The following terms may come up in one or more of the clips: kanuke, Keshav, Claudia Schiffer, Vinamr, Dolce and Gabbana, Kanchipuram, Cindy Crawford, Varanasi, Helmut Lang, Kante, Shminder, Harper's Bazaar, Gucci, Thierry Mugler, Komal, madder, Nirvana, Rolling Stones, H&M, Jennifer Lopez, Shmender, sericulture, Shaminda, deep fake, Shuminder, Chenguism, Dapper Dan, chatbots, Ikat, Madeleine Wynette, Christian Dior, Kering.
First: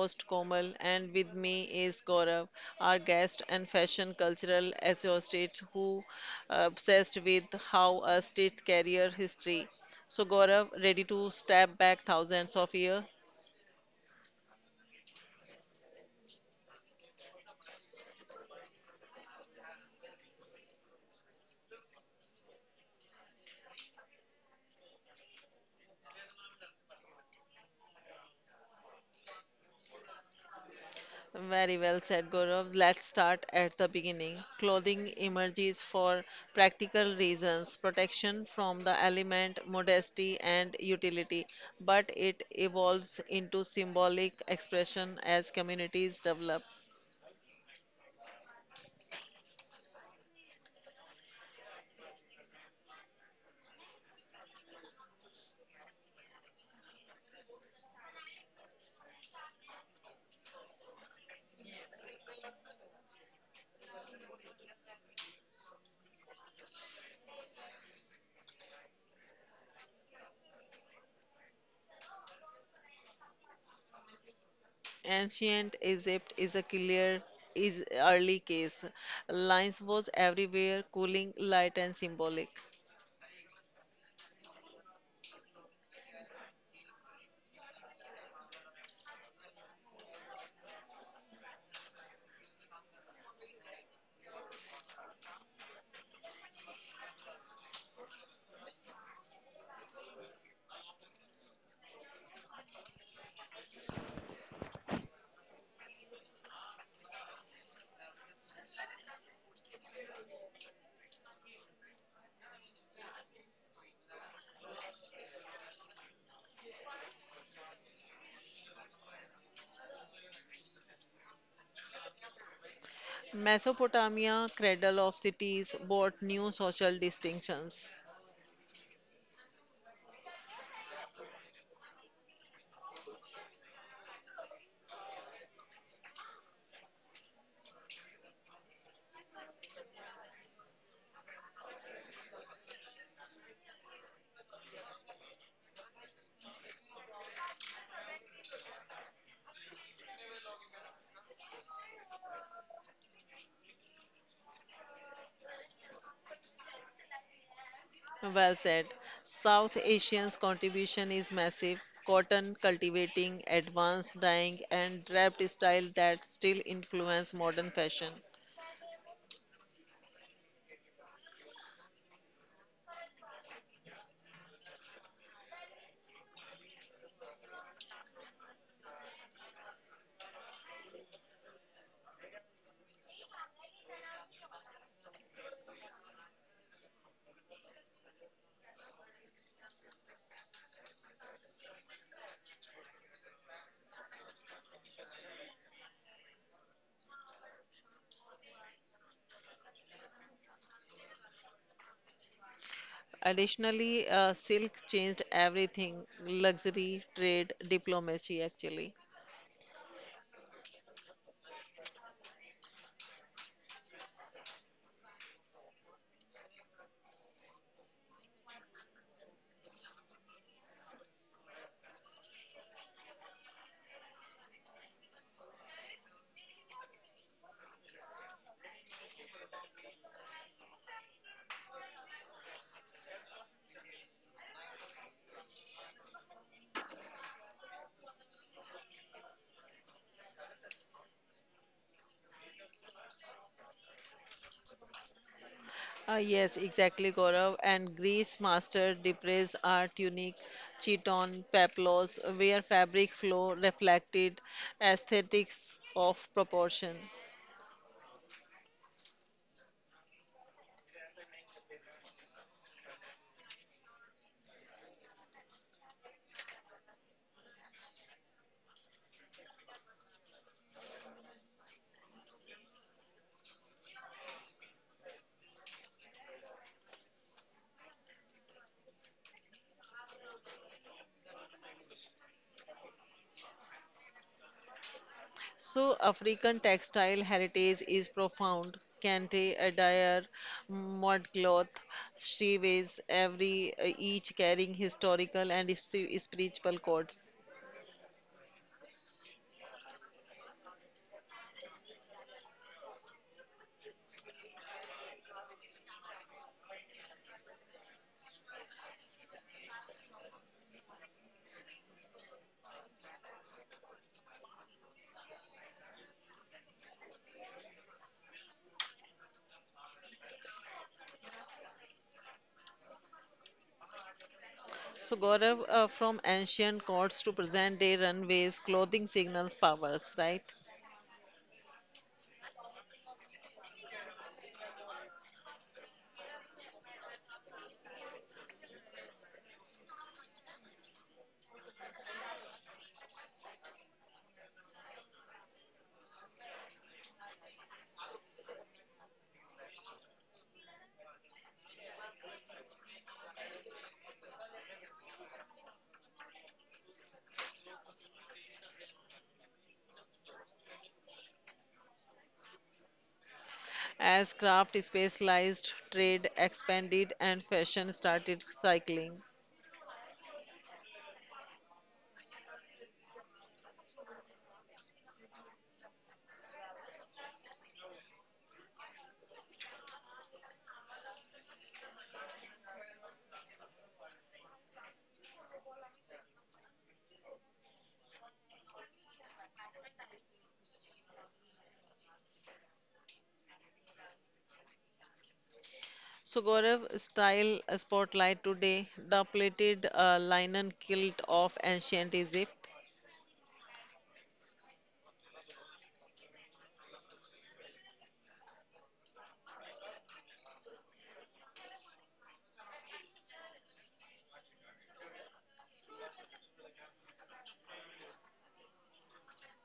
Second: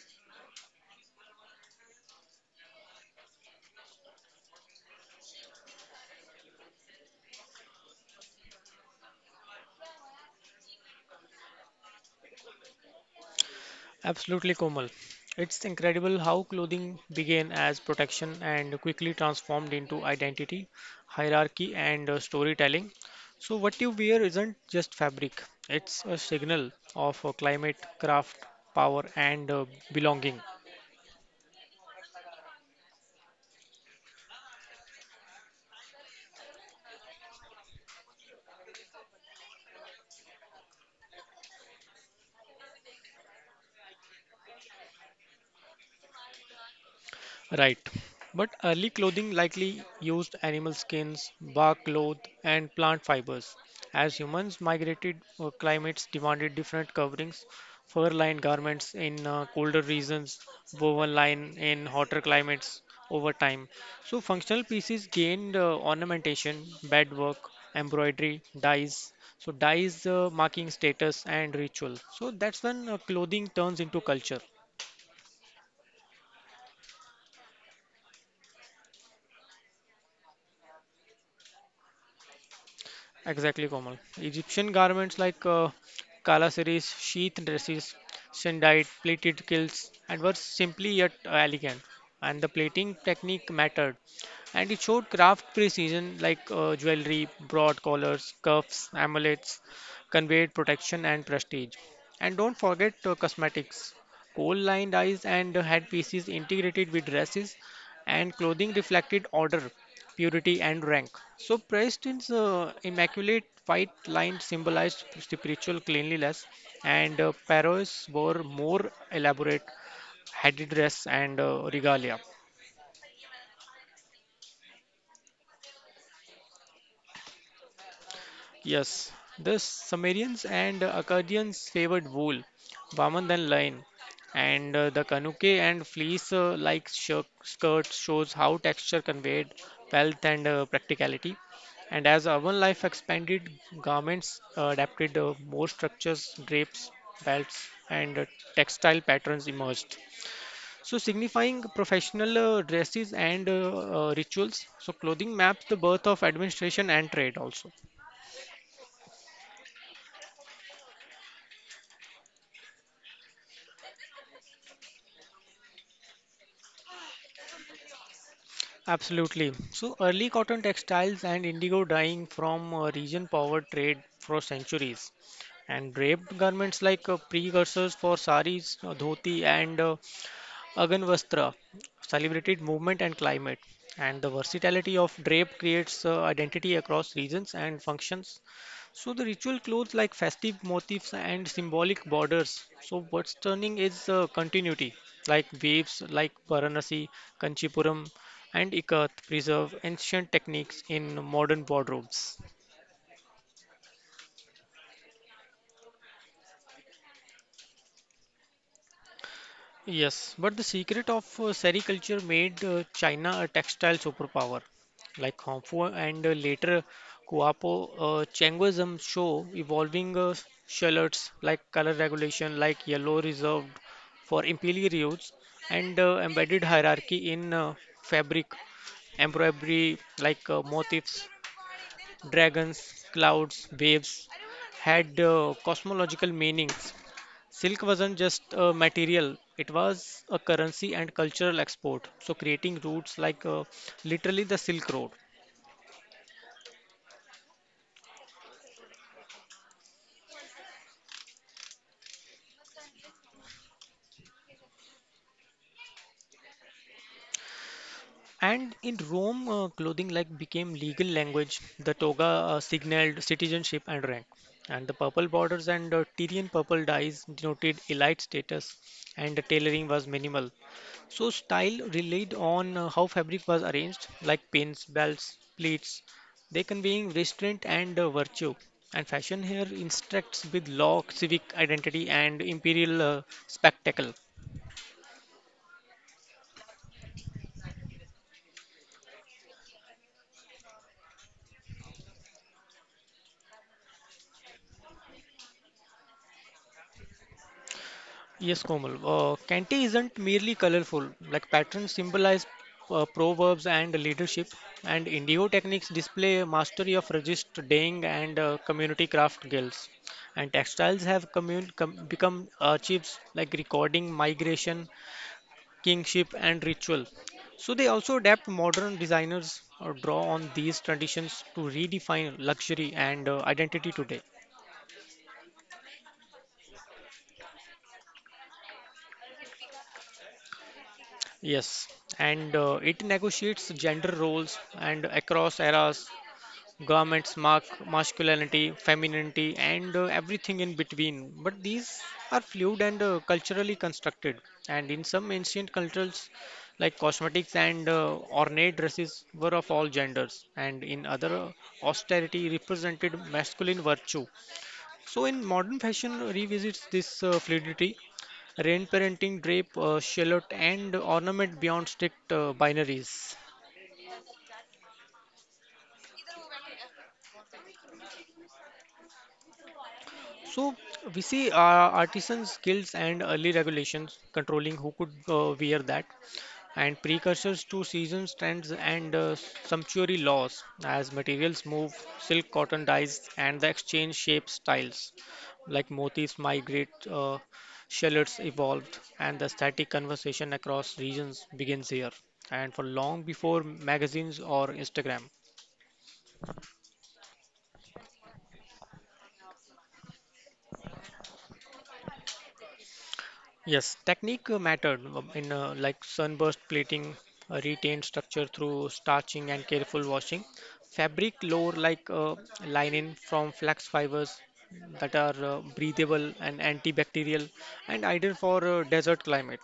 host Komal, and with me is Gaurav, our guest and fashion cultural associate who obsessed with how a stitch carrier history. So, Gaurav, ready to step back thousands of years? Absolutely, Komal. It's incredible how clothing began as protection and quickly transformed into identity, hierarchy, and storytelling. So, what you wear isn't just fabric, it's a signal of climate, craft, power, and belonging. Very well said, Gaurav. Let's start at the beginning. Clothing emerges for practical reasons, protection from the element, modesty, and utility, but it evolves into symbolic expression as communities develop. Right. But early clothing likely used animal skins, bark cloth, and plant fibers. As humans migrated, climates demanded different coverings. Fur lined garments in colder regions, woven line in hotter climates over time. So, functional pieces gained ornamentation, bedwork, embroidery, dyes. So, dyes marking status and ritual. So, that's when clothing turns into culture. Ancient Egypt is a clear is early case. Lines was everywhere, cooling, light, and symbolic. Exactly, Komal. Egyptian garments like kalasaris, sheath dresses, sandite, pleated kilts, and were simply yet elegant. And the plating technique mattered, and it showed craft precision like jewelry, broad collars, cuffs, amulets, conveyed protection and prestige. And don't forget cosmetics, coal-lined eyes and headpieces integrated with dresses, and clothing reflected order purity, and rank. So, Pristin's immaculate white line symbolized spiritual cleanliness, and Paris wore more elaborate headdress and regalia. Mesopotamia, cradle of cities, brought new social distinctions. Yes, the Sumerians and Akkadians favored wool, warmer than linen, and the kanuke and fleece-like skirts shows how texture conveyed wealth and practicality. And as urban life expanded, garments adapted more structures, drapes, belts, and textile patterns emerged. So, signifying professional dresses and rituals. So, clothing maps the birth of administration and trade also. Well said. South Asians' contribution is massive. Cotton cultivating, advanced dyeing, and draped style that still influence modern fashion. Absolutely. So early cotton textiles and indigo dyeing from region power trade for centuries. And draped garments like precursors for saris, dhoti, and Aganvastra celebrated movement and climate, and the versatility of drape creates identity across regions and functions. So the ritual clothes like festive motifs and symbolic borders. So what's turning is continuity, like waves like Varanasi, Kanchipuram, and Ikat preserve ancient techniques in modern wardrobes. Additionally, silk changed everything luxury, trade, diplomacy, actually. Yes, but the secret of sericulture made China a textile superpower. Like Hongfu and later Guapo, Chenguism show evolving shallots like color regulation, like yellow reserved for imperial use, and embedded hierarchy in fabric, embroidery like motifs, dragons, clouds, waves had cosmological meanings. Silk wasn't just a material, it was a currency and cultural export. So, creating routes like literally the Silk Road. Yes, exactly, Gaurav. And Greece mastered Depre's art unique chiton, paplos, where fabric flow reflected aesthetics of proportion. And in Rome, clothing like became legal language. The toga signaled citizenship and rank. And the purple borders and Tyrian purple dyes denoted elite status. And the tailoring was minimal. So style relied on how fabric was arranged, like pins, belts, pleats. They conveying restraint and virtue. And fashion here instructs with law, civic identity, and imperial spectacle. So, African textile heritage is profound. Kente, attire, modcloth, sheways, every each carrying historical and spiritual codes. Yes, Komal. Kante isn't merely colorful. Like patterns symbolize proverbs and leadership, and indigo techniques display mastery of resist dyeing and community craft guilds. And textiles have become archives like recording migration kingship, and ritual. So they also adapt modern designers or draw on these traditions to redefine luxury and identity today. So, Gaurav, from ancient courts to present day runways, clothing signals powers, right? Yes, and it negotiates gender roles and across eras. Garments mark masculinity, femininity, and everything in between. But these are fluid and culturally constructed. And in some ancient cultures, like cosmetics and ornate dresses were of all genders, and in other, austerity represented masculine virtue. So, in modern fashion, revisits this fluidity, rain parenting, drape, shallot, and ornament beyond strict binaries. As craft specialized, trade expanded, and fashion started cycling. So we see artisans' guilds and early regulations controlling who could wear that, and precursors to seasons, trends, and sumptuary laws as materials move, silk, cotton dyes, and the exchange shapes styles, like motifs migrate, shallots evolved, and the static conversation across regions begins here, and for long before magazines or Instagram. So, Gaurav, style spotlight today the plated linen kilt of ancient Egypt. Yes, technique mattered in like sunburst plating, retained structure through starching and careful washing. Fabric lore like linen from flax fibers that are breathable and antibacterial and ideal for desert climate.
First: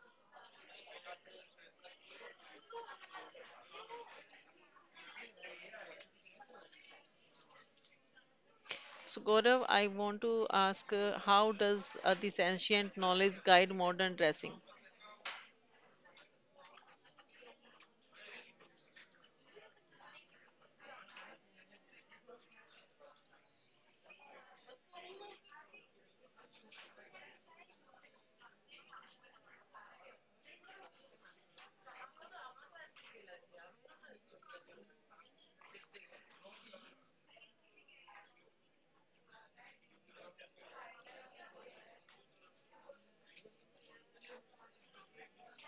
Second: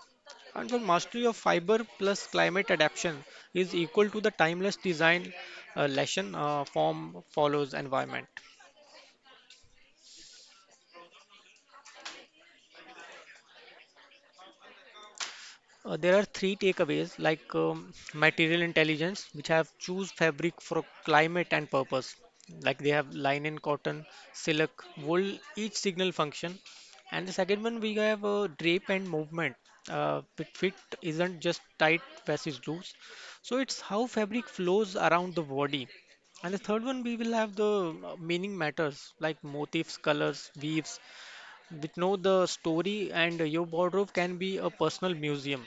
And the mastery of fiber plus climate adaptation is equal to the timeless design lesson form follows environment. So, Gaurav, I want to ask how does this ancient knowledge guide modern dressing? There are three takeaways like material intelligence, which have choose fabric for climate and purpose. Like they have linen, cotton, silk, wool, each signal function. And the second one, we have drape and movement. Fit isn't just tight versus loose. So it's how fabric flows around the body. And the third one, we will have the meaning matters like motifs, colors, weaves. With know the story, and your wardrobe can be a personal museum.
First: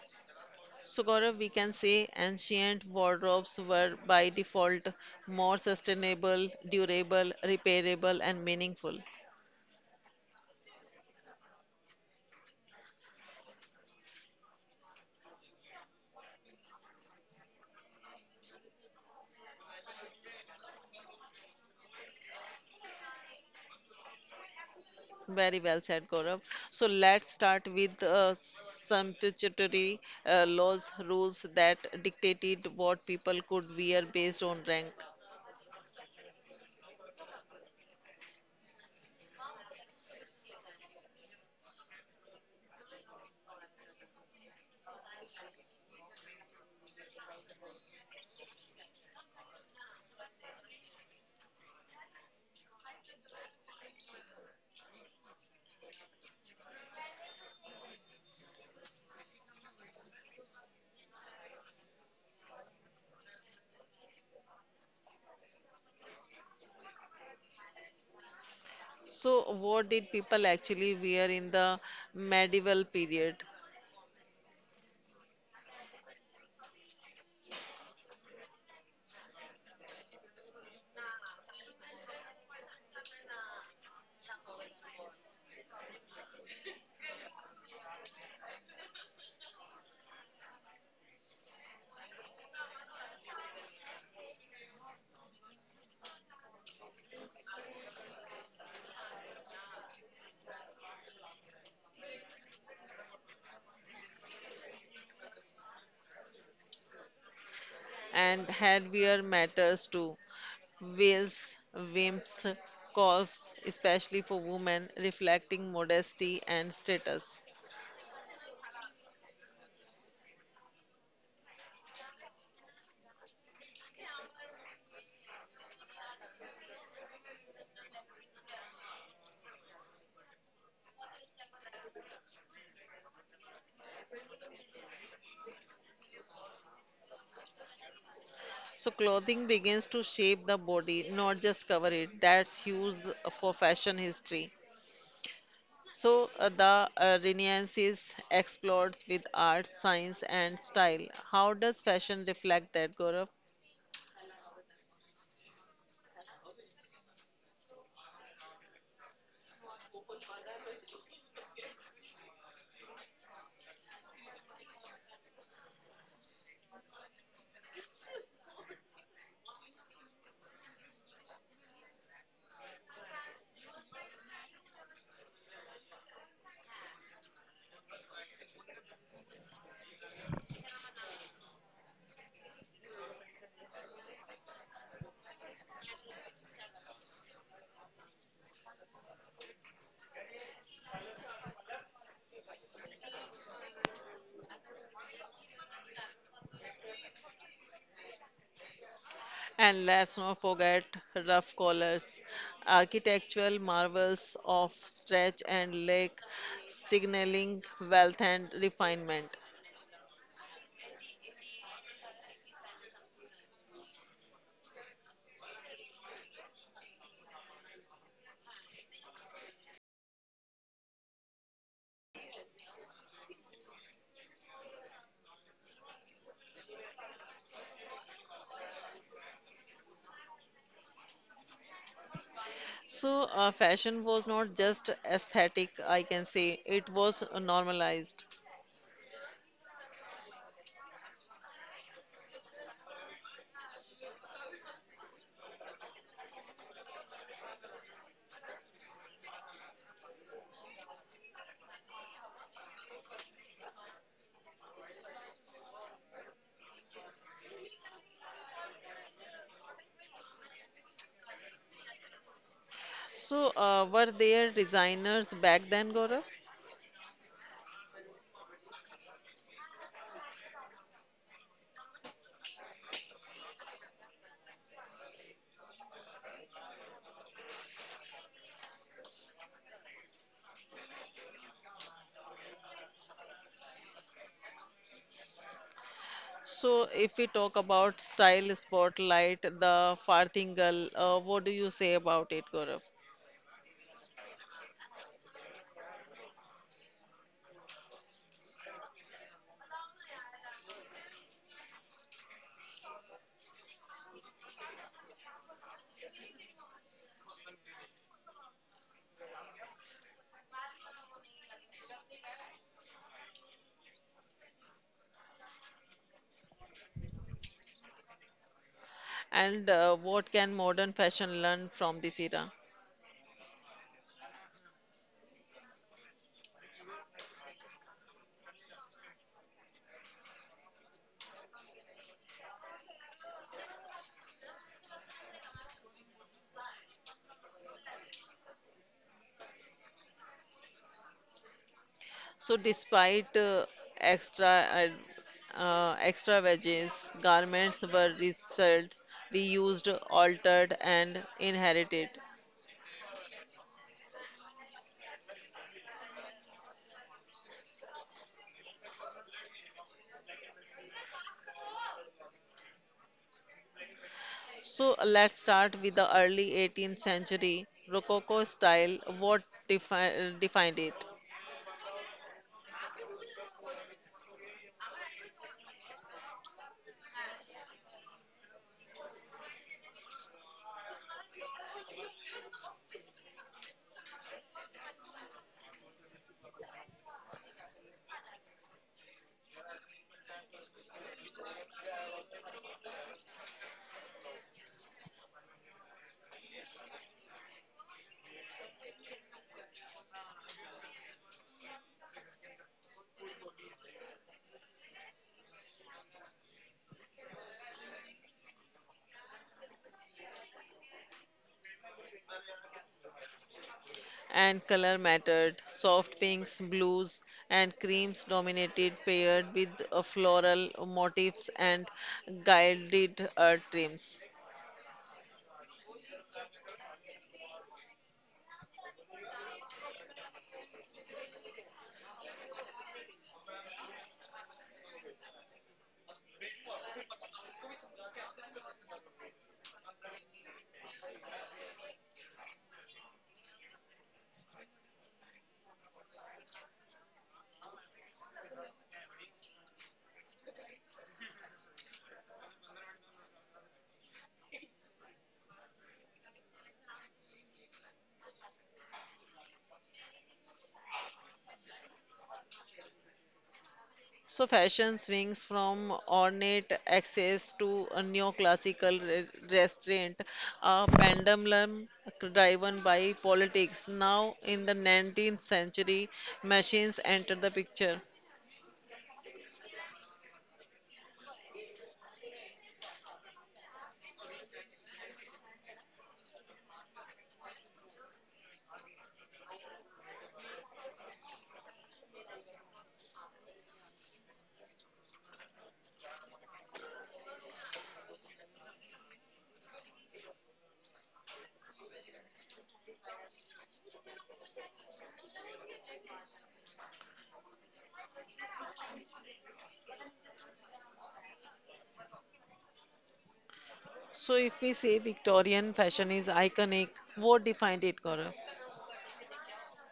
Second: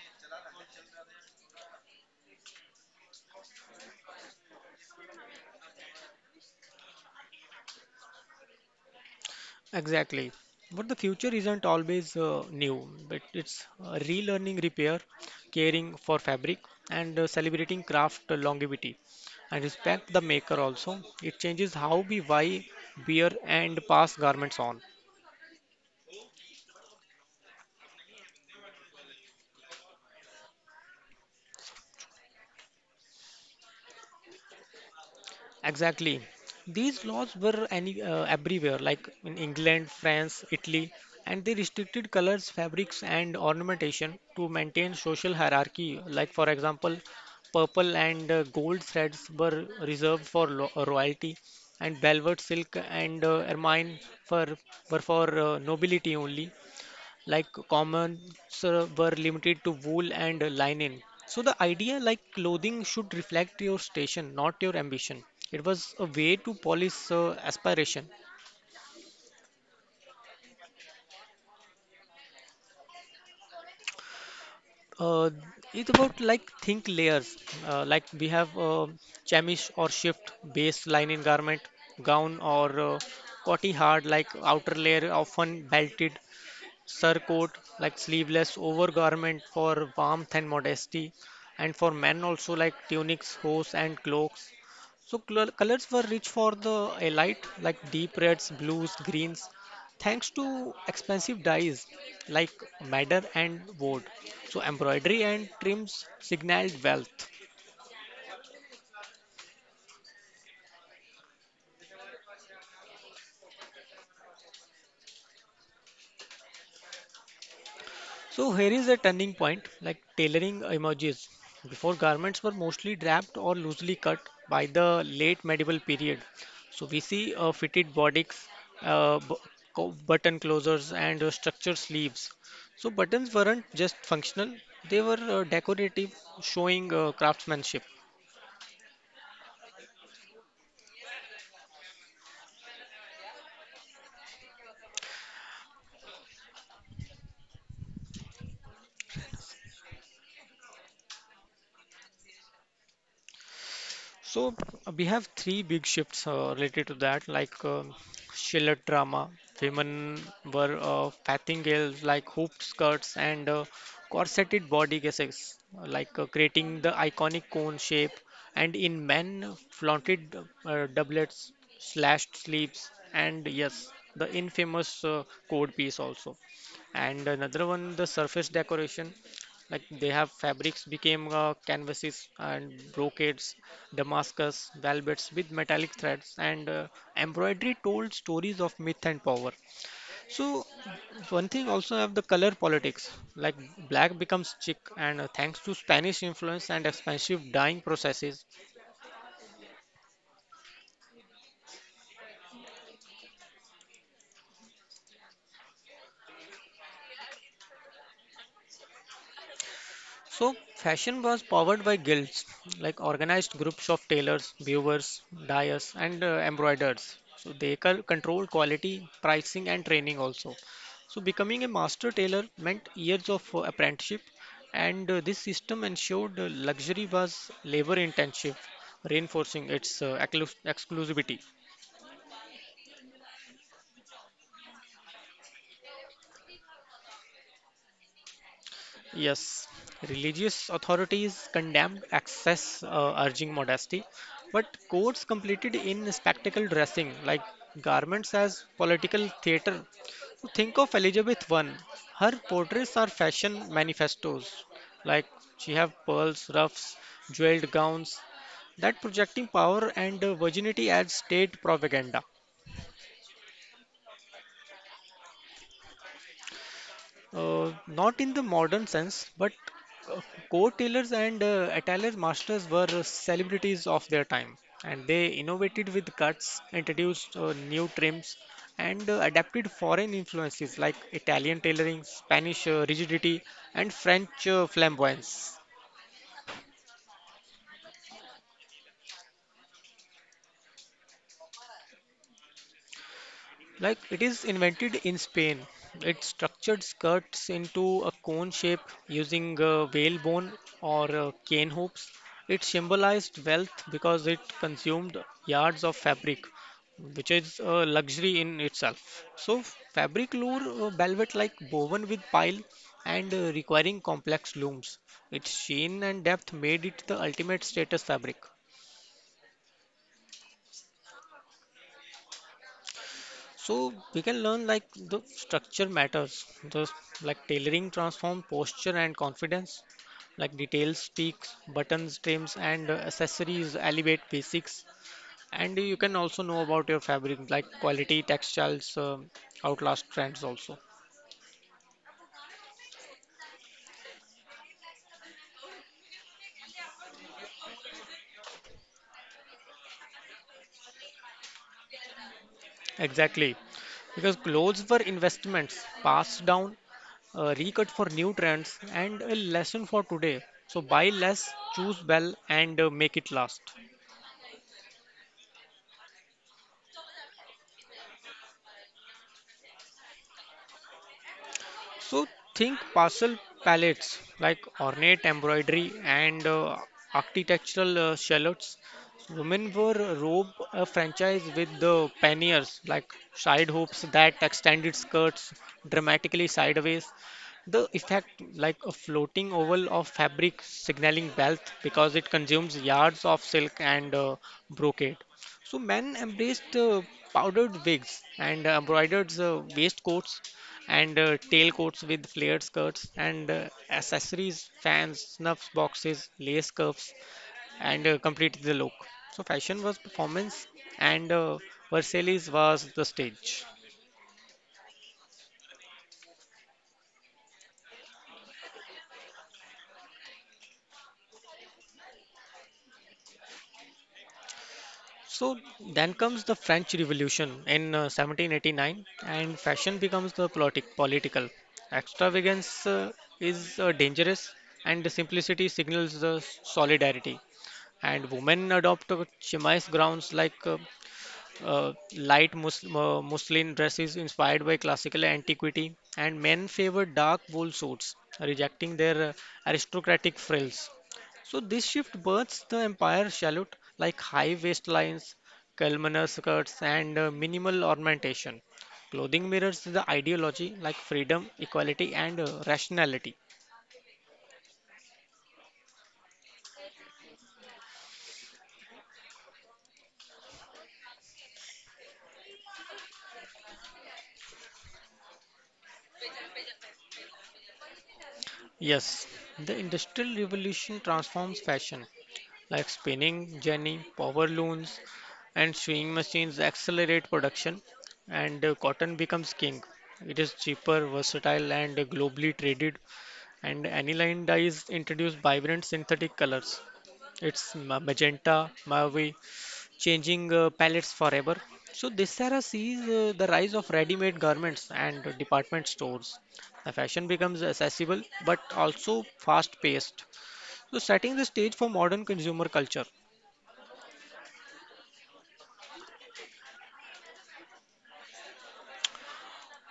So, Gaurav, we can say ancient wardrobes were by default more sustainable, durable, repairable, and meaningful. Exactly. But the future isn't always new, but it's relearning repair, caring for fabric, and celebrating craft longevity. And respect the maker also. It changes how we buy, wear, and pass garments on. Very well said, Gaurav. So, let's start with sumptuary laws, rules that dictated what people could wear based on rank. Exactly. These laws were any, everywhere, like in England, France, Italy, and they restricted colors, fabrics, and ornamentation to maintain social hierarchy. Like, for example, purple and gold threads were reserved for lo royalty, and velvet silk and ermine for, were for nobility only like commons were limited to wool and linen. So the idea like clothing should reflect your station, not your ambition. It was a way to polish aspiration. So, what did people actually wear in the medieval period? Uh, it's about like think layers. Like we have chemise or shift base linen garment, gown or cotty hard like outer layer often belted surcoat, like sleeveless overgarment for warmth and modesty, and for men also like tunics, hose, and cloaks. So colors were rich for the elite, like deep reds, blues, greens, thanks to expensive dyes like madder and wood. So embroidery and trims signaled wealth. And headwear matters too. Veils, wimps, cuffs, especially for women, reflecting modesty and status. So here is a turning point, like tailoring emerges. Before garments were mostly draped or loosely cut by the late medieval period. So we see fitted bodies, uh, bu- button closures, and structured sleeves. So buttons weren't just functional; they were decorative, showing craftsmanship. So, clothing begins to shape the body, not just cover it. That's huge for fashion history. So, the Renaissance is explored with art, science, and style. How does fashion reflect that, Gaurav? So we have three big shifts related to that, like Shiller drama. Women were farthingales like hoop skirts and corseted body guesses, like creating the iconic cone shape. And in men, flaunted doublets, slashed sleeves, and yes, the infamous code piece also. And another one, the surface decoration like they have fabrics became canvases and brocades Damascus velvets with metallic threads and embroidery told stories of myth and power. So one thing also have the color politics like black becomes chic and thanks to Spanish influence and expensive dyeing processes. And let's not forget rough collars, architectural marvels of stretch and lake, signaling wealth and refinement. So, fashion was powered by guilds, like organized groups of tailors, viewers, dyers, and embroiderers. So, they controlled quality, pricing, and training also. So, becoming a master tailor meant years of apprenticeship, and this system ensured luxury was labor intensive, reinforcing its exclusivity. So, fashion was not just aesthetic, I can say, it was normalized. Yes, religious authorities condemned excess, urging modesty, but courts completed in spectacle dressing, like garments as political theater. So think of Elizabeth I. Her portraits are fashion manifestos, like she have pearls, ruffs, jeweled gowns. That projecting power and virginity as state propaganda. So, were there designers back then, Gaurav? Not in the modern sense, but uh, coat tailors and attire masters were celebrities of their time, and they innovated with cuts, introduced new trims, and adapted foreign influences like Italian tailoring, Spanish rigidity, and French flamboyance. So, if we talk about style spotlight, the farthingal, what do you say about it, Gaurav? Like it is invented in Spain. It structured skirts into a cone shape using whalebone or cane hoops. It symbolized wealth because it consumed yards of fabric, which is a luxury in itself. So, fabric lure velvet like woven with pile and requiring complex looms. Its sheen and depth made it the ultimate status fabric. And what can modern fashion learn from this era? So we can learn like the structure matters, the like tailoring transform posture and confidence, like details speaks, buttons, trims, and accessories elevate basics. And you can also know about your fabric, like quality textiles, outlast trends also. So, despite extra extra wages, garments were results reused, altered, and inherited. Exactly, because clothes were investments passed down, recut for new trends, and a lesson for today. So buy less, choose well, and make it last. So, let's start with the early 18th century Rococo style. What defined it? So think parcel palettes like ornate embroidery and architectural shallots. Women were robe a franchise with the panniers like side hoops that extended skirts dramatically sideways. The effect like a floating oval of fabric signaling wealth because it consumes yards of silk and brocade. So men embraced powdered wigs and embroidered waistcoats and tailcoats with flared skirts and accessories, fans, snuff boxes, lace cuffs, and completed the look. So fashion was performance, and Versailles was the stage. And color mattered. Soft pinks, blues, and creams dominated, paired with floral motifs and gilded trims. So then comes the French Revolution in 1789, and fashion becomes the politic political. Extravagance is dangerous, and the simplicity signals the solidarity. And women adopt chemise gowns like uh, light muslin dresses inspired by classical antiquity, and men favor dark wool suits, rejecting their aristocratic frills. So this shift births the empire salute like high waistlines, voluminous skirts, and minimal ornamentation. Clothing mirrors the ideology like freedom, equality, and rationality. So fashion swings from ornate access to a restraint, a pendulum driven by politics. Now, in the 19th century, machines enter the picture. Yes, the Industrial Revolution transforms fashion, like spinning jenny, power looms, and sewing machines accelerate production, and cotton becomes king. It is cheaper, versatile, and globally traded, and aniline dyes introduce vibrant synthetic colors. It's magenta, mauve, changing palettes forever. So this era sees the rise of ready-made garments and department stores. The fashion becomes accessible but also fast-paced, so setting the stage for modern consumer culture. So, if we say Victorian fashion is iconic, what defined it, Gaurav?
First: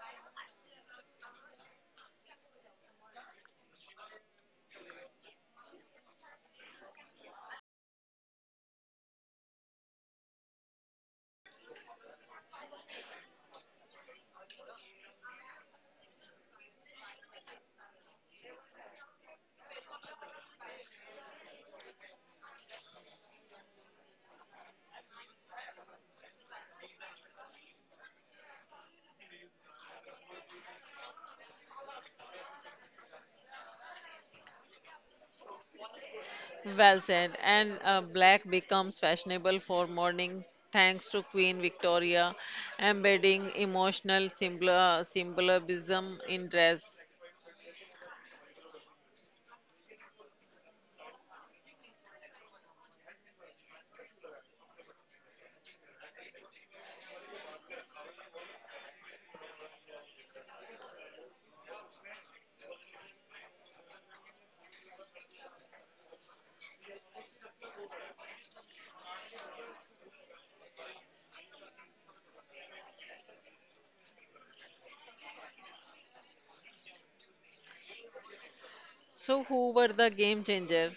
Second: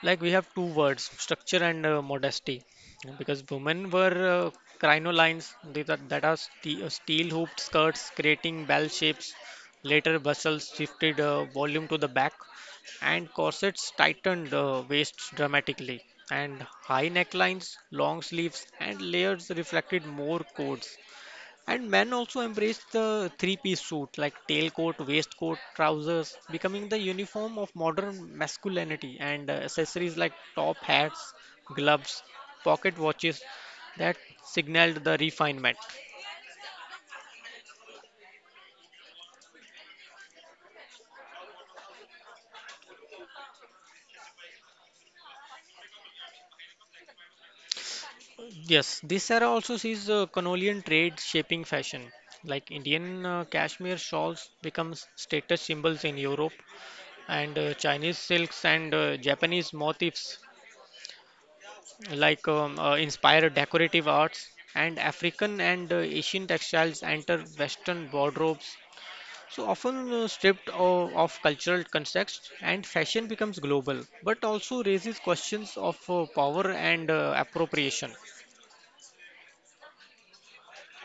Like we have two words, structure and modesty, because women were crinolines. These are that are steel hooped skirts creating bell shapes. Later bustles shifted volume to the back, and corsets tightened waists dramatically, and high necklines, long sleeves, and layers reflected more codes. And men also embraced the three-piece suit, like tailcoat, waistcoat, trousers, becoming the uniform of modern masculinity, and accessories like top hats, gloves, pocket watches that signaled the refinement. Well said. And black becomes fashionable for mourning thanks to Queen Victoria embedding symbolism in dress. Yes, this era also sees the Canolian trade shaping fashion. Like Indian cashmere shawls becomes status symbols in Europe, and Chinese silks and Japanese motifs like inspired decorative arts, and African and Asian textiles enter Western wardrobes, so often stripped of cultural context, and fashion becomes global, but also raises questions of power and appropriation. So, who were the game changer?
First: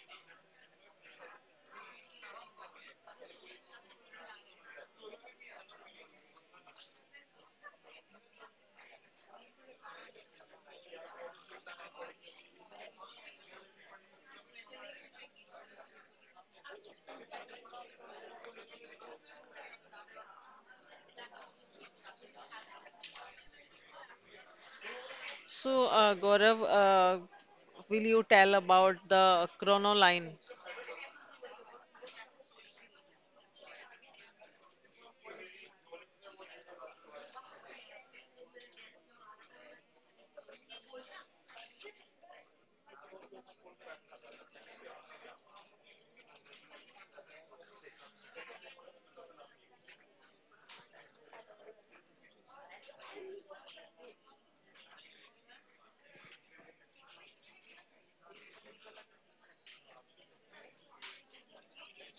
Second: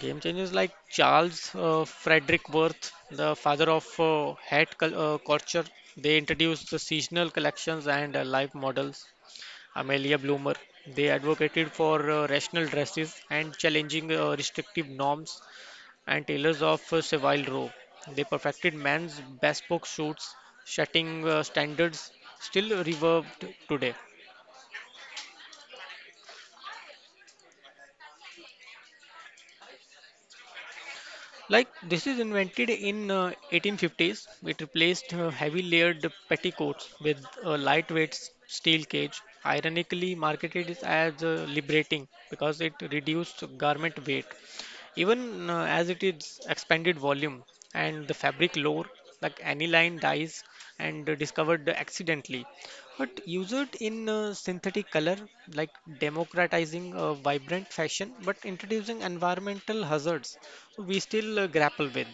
Game changers like Charles Frederick Worth, the father of hat culture, they introduced the seasonal collections and life models. Amelia Bloomer, they advocated for rational dresses and challenging restrictive norms, and tailors of Savile Row, they perfected men's bespoke suits, setting standards still revered today. So, Gaurav, will you tell about the chronoline? Like this is invented in 1850s. It replaced heavy layered petticoats with a lightweight steel cage. Ironically, marketed it as liberating because it reduced garment weight, even as it is expanded volume, and the fabric lore, like aniline dyes and discovered accidentally but use it in synthetic color, like democratizing vibrant fashion, but introducing environmental hazards we still grapple with.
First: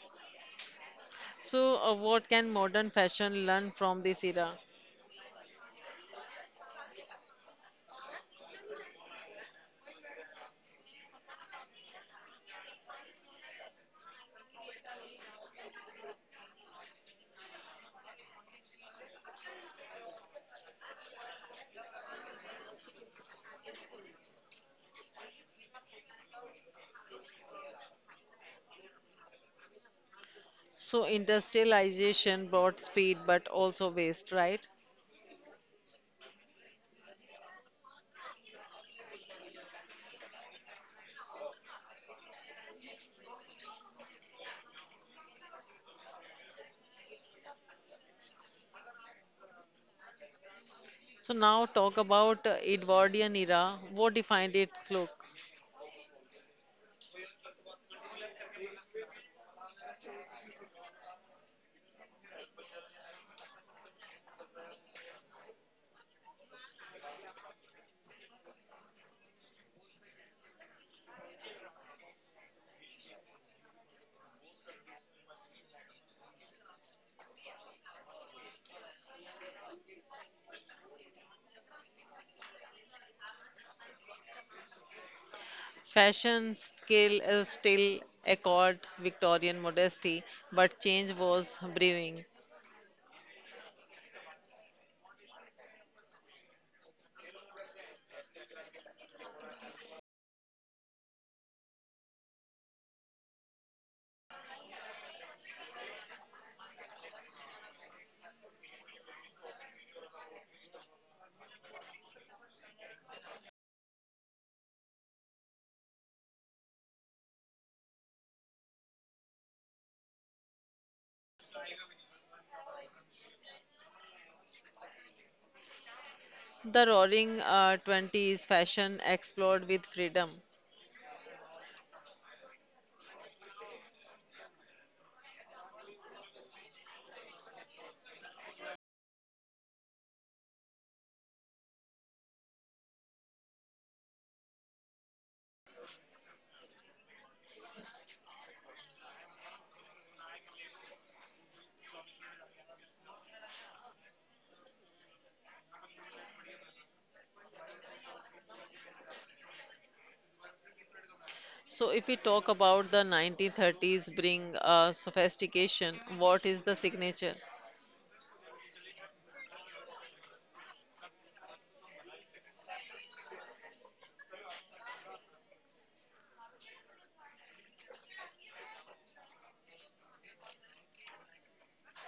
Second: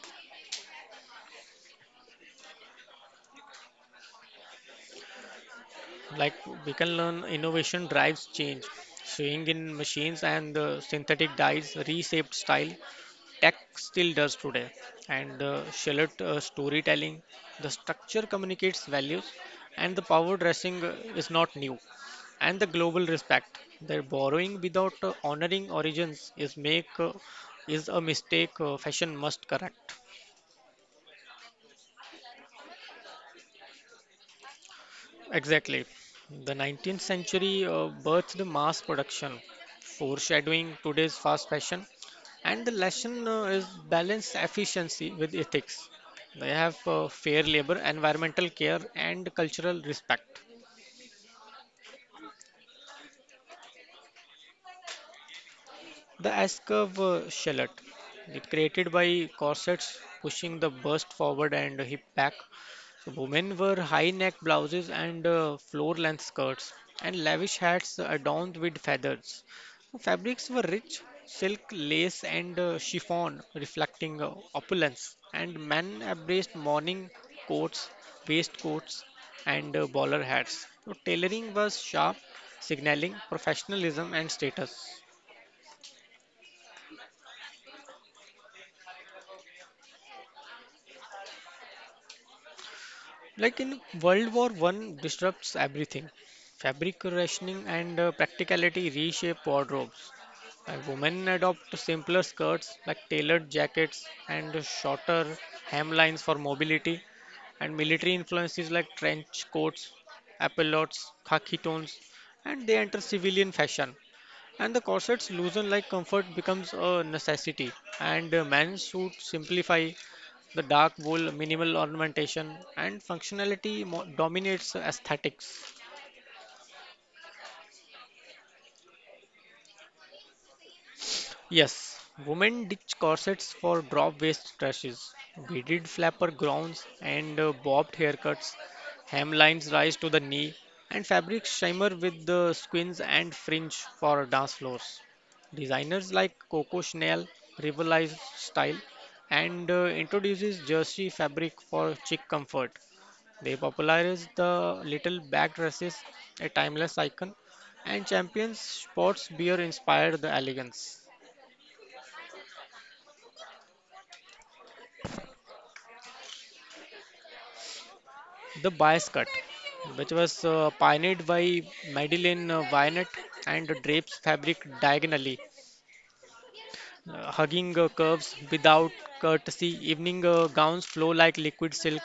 So, what can modern fashion learn from this era? Like we can learn innovation drives change, sewing in machines and synthetic dyes reshaped style, tech still does today, and shallot storytelling, the structure communicates values, and the power dressing is not new, and the global respect, their borrowing without honoring origins is make is a mistake fashion must correct. So, industrialization brought speed but also waste, right? Exactly. The 19th century birthed mass production, foreshadowing today's fast fashion, and the lesson is balance efficiency with ethics. They have fair labor, environmental care, and cultural respect. So, now talk about Edwardian era. What defined its look? The S curve shallot, it created by corsets pushing the bust forward and hip back. So women wore high-neck blouses and floor-length skirts, and lavish hats adorned with feathers. Fabrics were rich, silk, lace, and chiffon, reflecting opulence. And men embraced morning coats, waistcoats, and bowler hats. So tailoring was sharp, signaling professionalism and status. Fashion scale is still accord Victorian modesty, but change was brewing. Like in World War One disrupts everything. Fabric rationing and practicality reshape wardrobes. Women adopt simpler skirts like tailored jackets and shorter hemlines for mobility. And military influences like trench coats, epaulettes, khaki tones, and they enter civilian fashion. And the corset's loosen like comfort becomes a necessity, and man's suits simplify the dark wool, minimal ornamentation, and functionality dominates aesthetics. The roaring 20s fashion explored with freedom. Yes, women ditch corsets for drop waist trashes, beaded flapper gowns, and bobbed haircuts. Hemlines rise to the knee, and fabrics shimmer with the squins and fringe for dance floors. Designers like Coco Chanel revitalize style and introduces jersey fabric for chic comfort. They popularize the little back dresses, a timeless icon, and champions sports beer inspired the elegance. So, if we talk about the 1930s bring sophistication, what is the signature? The Bias Cut, which was pioneered by Madeleine Wynette and drapes fabric diagonally, hugging curves without courtesy. Evening gowns flow like liquid silk,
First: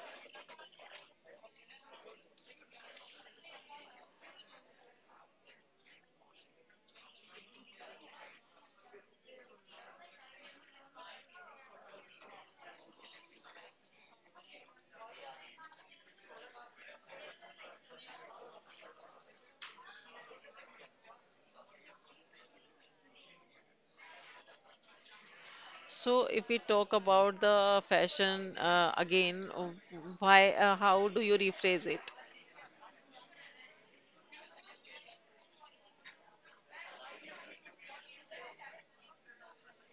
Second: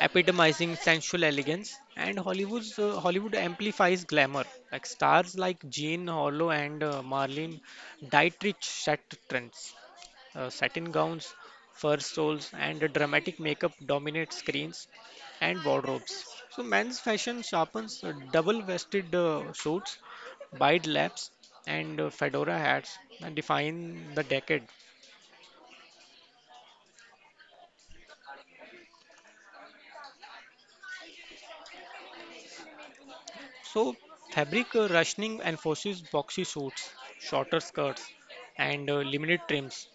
epitomizing sensual elegance. And Hollywood amplifies glamour, like stars like Jean Harlow and Marlene Dietrich set trends, satin gowns, fur stoles, and a dramatic makeup dominate screens and wardrobes. So men's fashion sharpens double vested suits, wide laps, and fedora hats and define the decade. So, if we talk about the fashion, how do you rephrase it? So fabric ruching enforces boxy suits, shorter skirts, and limited trims.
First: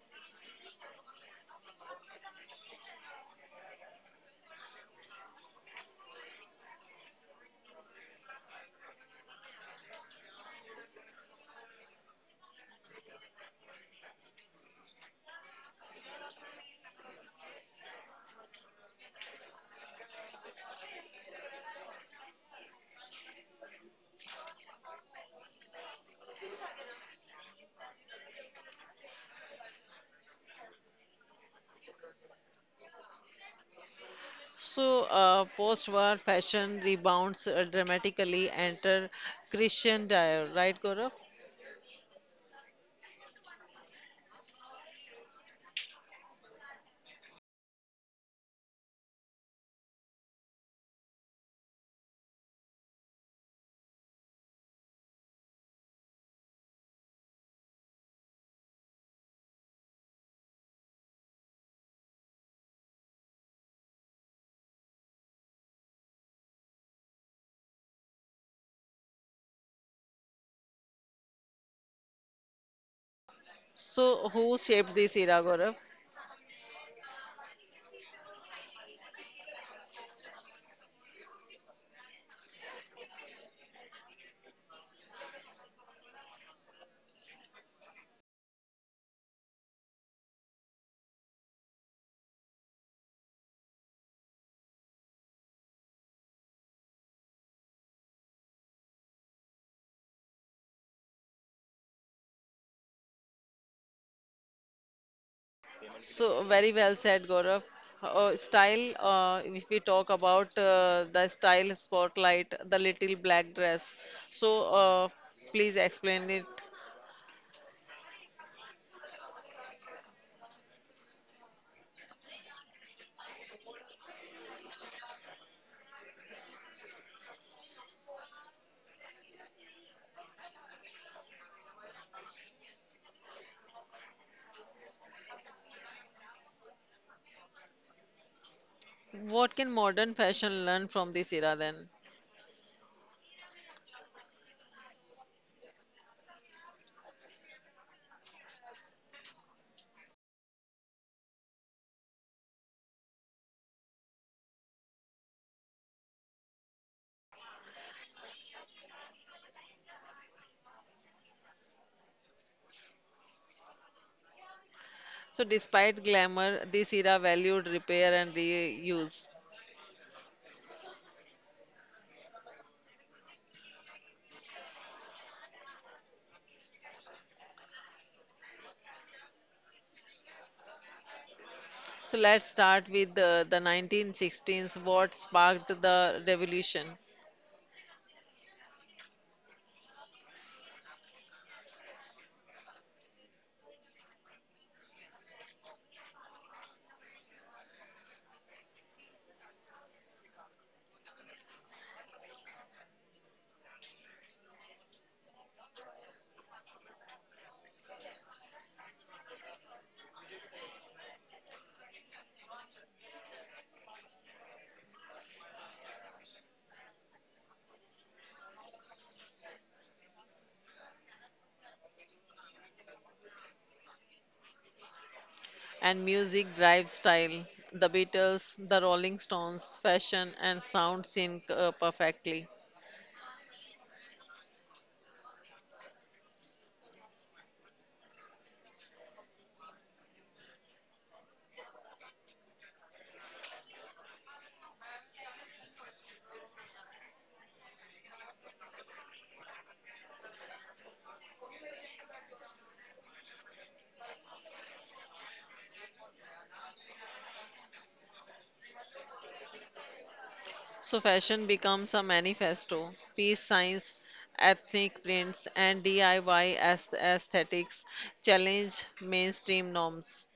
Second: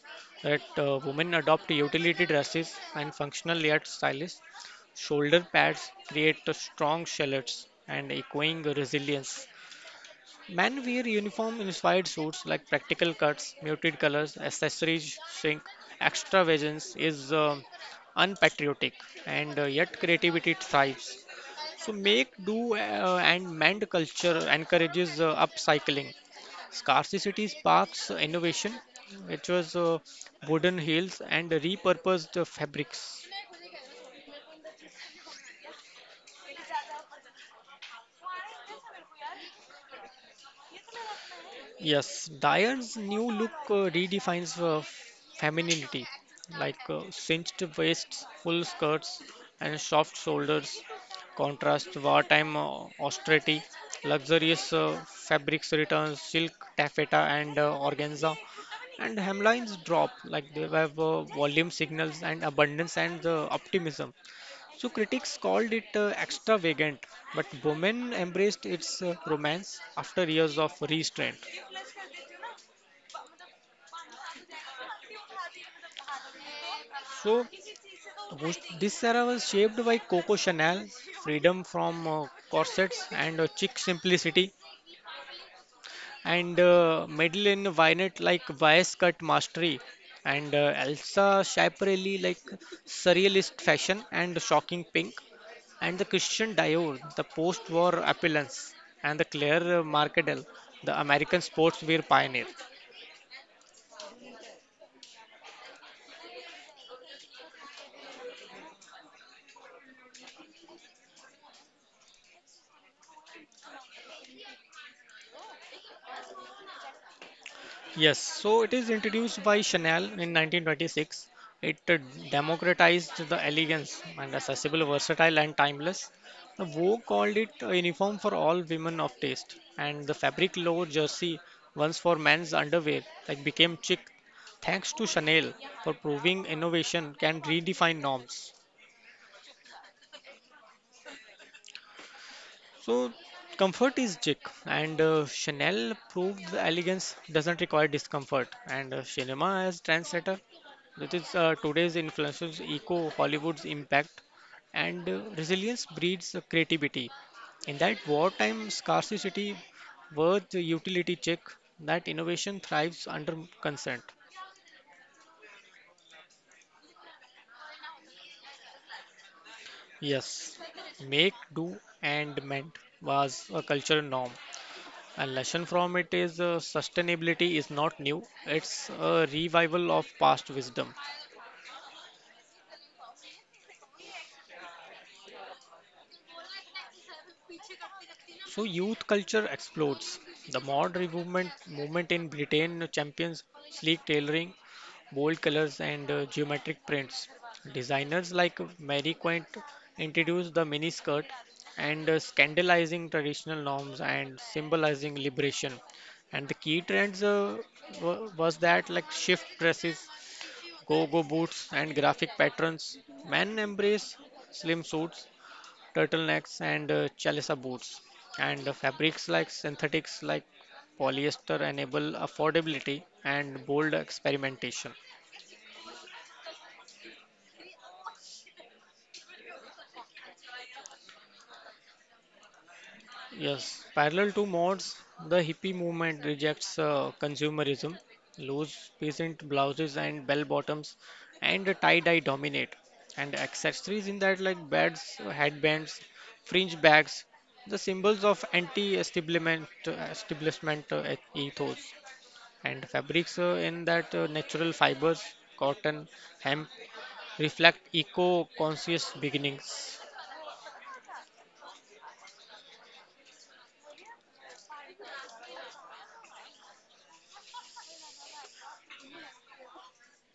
That women adopt utility dresses and functional layered styles. Shoulder pads create strong shallots and echoing resilience. Men wear uniform-inspired suits like practical cuts, muted colors, accessories shrink. Extravagance is unpatriotic, and yet creativity thrives. So make do and mend culture encourages upcycling. Scarcity sparks innovation, which was wooden heels and repurposed fabrics. So, post-war fashion rebounds dramatically enter Christian Dior, right, Gaurav? Yes, Dyer's new look redefines femininity, like cinched waists, full skirts, and soft shoulders. Contrast wartime austerity, luxurious fabrics returns, silk, taffeta, and organza, and hemlines drop. Like they have volume signals and abundance and optimism. So critics called it extravagant, but women embraced its romance after years of restraint. So, who shaped this era, Gaurav? So, this era was shaped by Coco Chanel, freedom from corsets and chic simplicity, and Madeleine Vinet like bias cut mastery, and Elsa Schiaparelli like surrealist fashion and shocking pink, and the Christian Dior, the post-war appearance, and the Claire Marcadel, the American sportswear pioneer. So very well said, Gaurav. If we talk about the style spotlight, the little black dress. So, please explain it. Yes, so it is introduced by Chanel in 1926. It democratized the elegance and accessible, versatile, and timeless. The Vogue called it a uniform for all women of taste, and the fabric lower jersey, once for men's underwear, like became chic, thanks to Chanel for proving innovation can redefine norms. What can modern fashion learn from this era then? So comfort is chic, and Chanel proved the elegance doesn't require discomfort. And cinema as trendsetter, that is today's influences echo Hollywood's impact, and resilience breeds creativity. In that wartime scarcity, worth utility check that innovation thrives under consent. So despite glamour, this era valued repair and reuse. Yes, make, do, and mend was a cultural norm. A lesson from it is sustainability is not new, it's a revival of past wisdom. So let's start with the 1916s, what sparked the revolution. So youth culture explodes. The movement in Britain champions sleek tailoring, bold colors, and geometric prints. Designers like Mary Quant introduced the mini skirt and scandalizing traditional norms and symbolizing liberation. And the key trends was that like shift dresses, go-go boots and graphic patterns. Men embrace slim suits, turtlenecks and chalisa boots. And fabrics like synthetics like polyester enable affordability and bold experimentation. And music drives style. The Beatles, the Rolling Stones, fashion and sound sync perfectly. Yes, parallel to mods, the hippie movement rejects consumerism. Loose peasant blouses and bell bottoms and tie-dye dominate. And accessories in that like beds, headbands, fringe bags, the symbols of anti-establishment ethos. And fabrics in that natural fibers, cotton, hemp, reflect eco-conscious beginnings. So, fashion becomes a manifesto, peace signs, ethnic prints, and DIY aesthetics challenge mainstream norms.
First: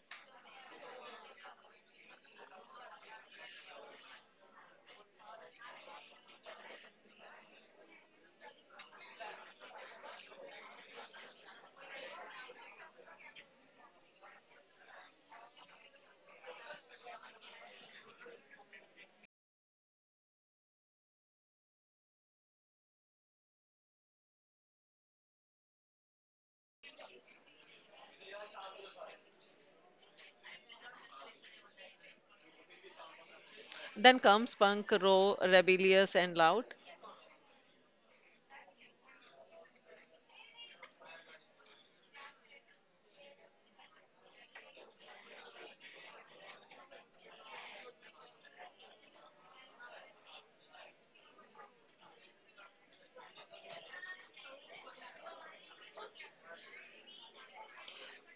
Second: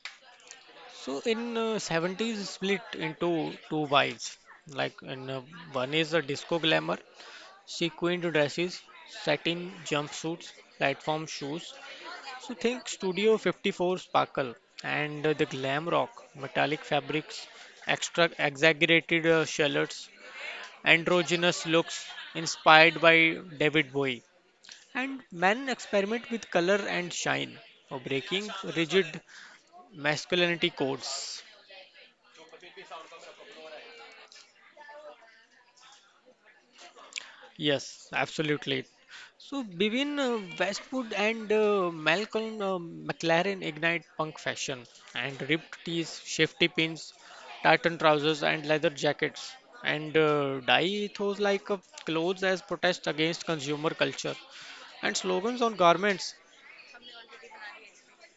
So in 70s split into two wives. Like in one is a disco glamour, she queen dresses, satin jumpsuits, platform shoes. So think Studio 54 sparkle and the glam rock, metallic fabrics, extra exaggerated shallots, androgynous looks inspired by David Bowie. And men experiment with color and shine, or breaking rigid masculinity codes. Then comes punk, raw, rebellious, and loud. Yes, absolutely. So Bivin Westwood and Malcolm McLaren ignite punk fashion and ripped tees, shifty pins, tartan trousers, and leather jackets, and dye ethos like clothes as protest against consumer culture, and slogans on garments,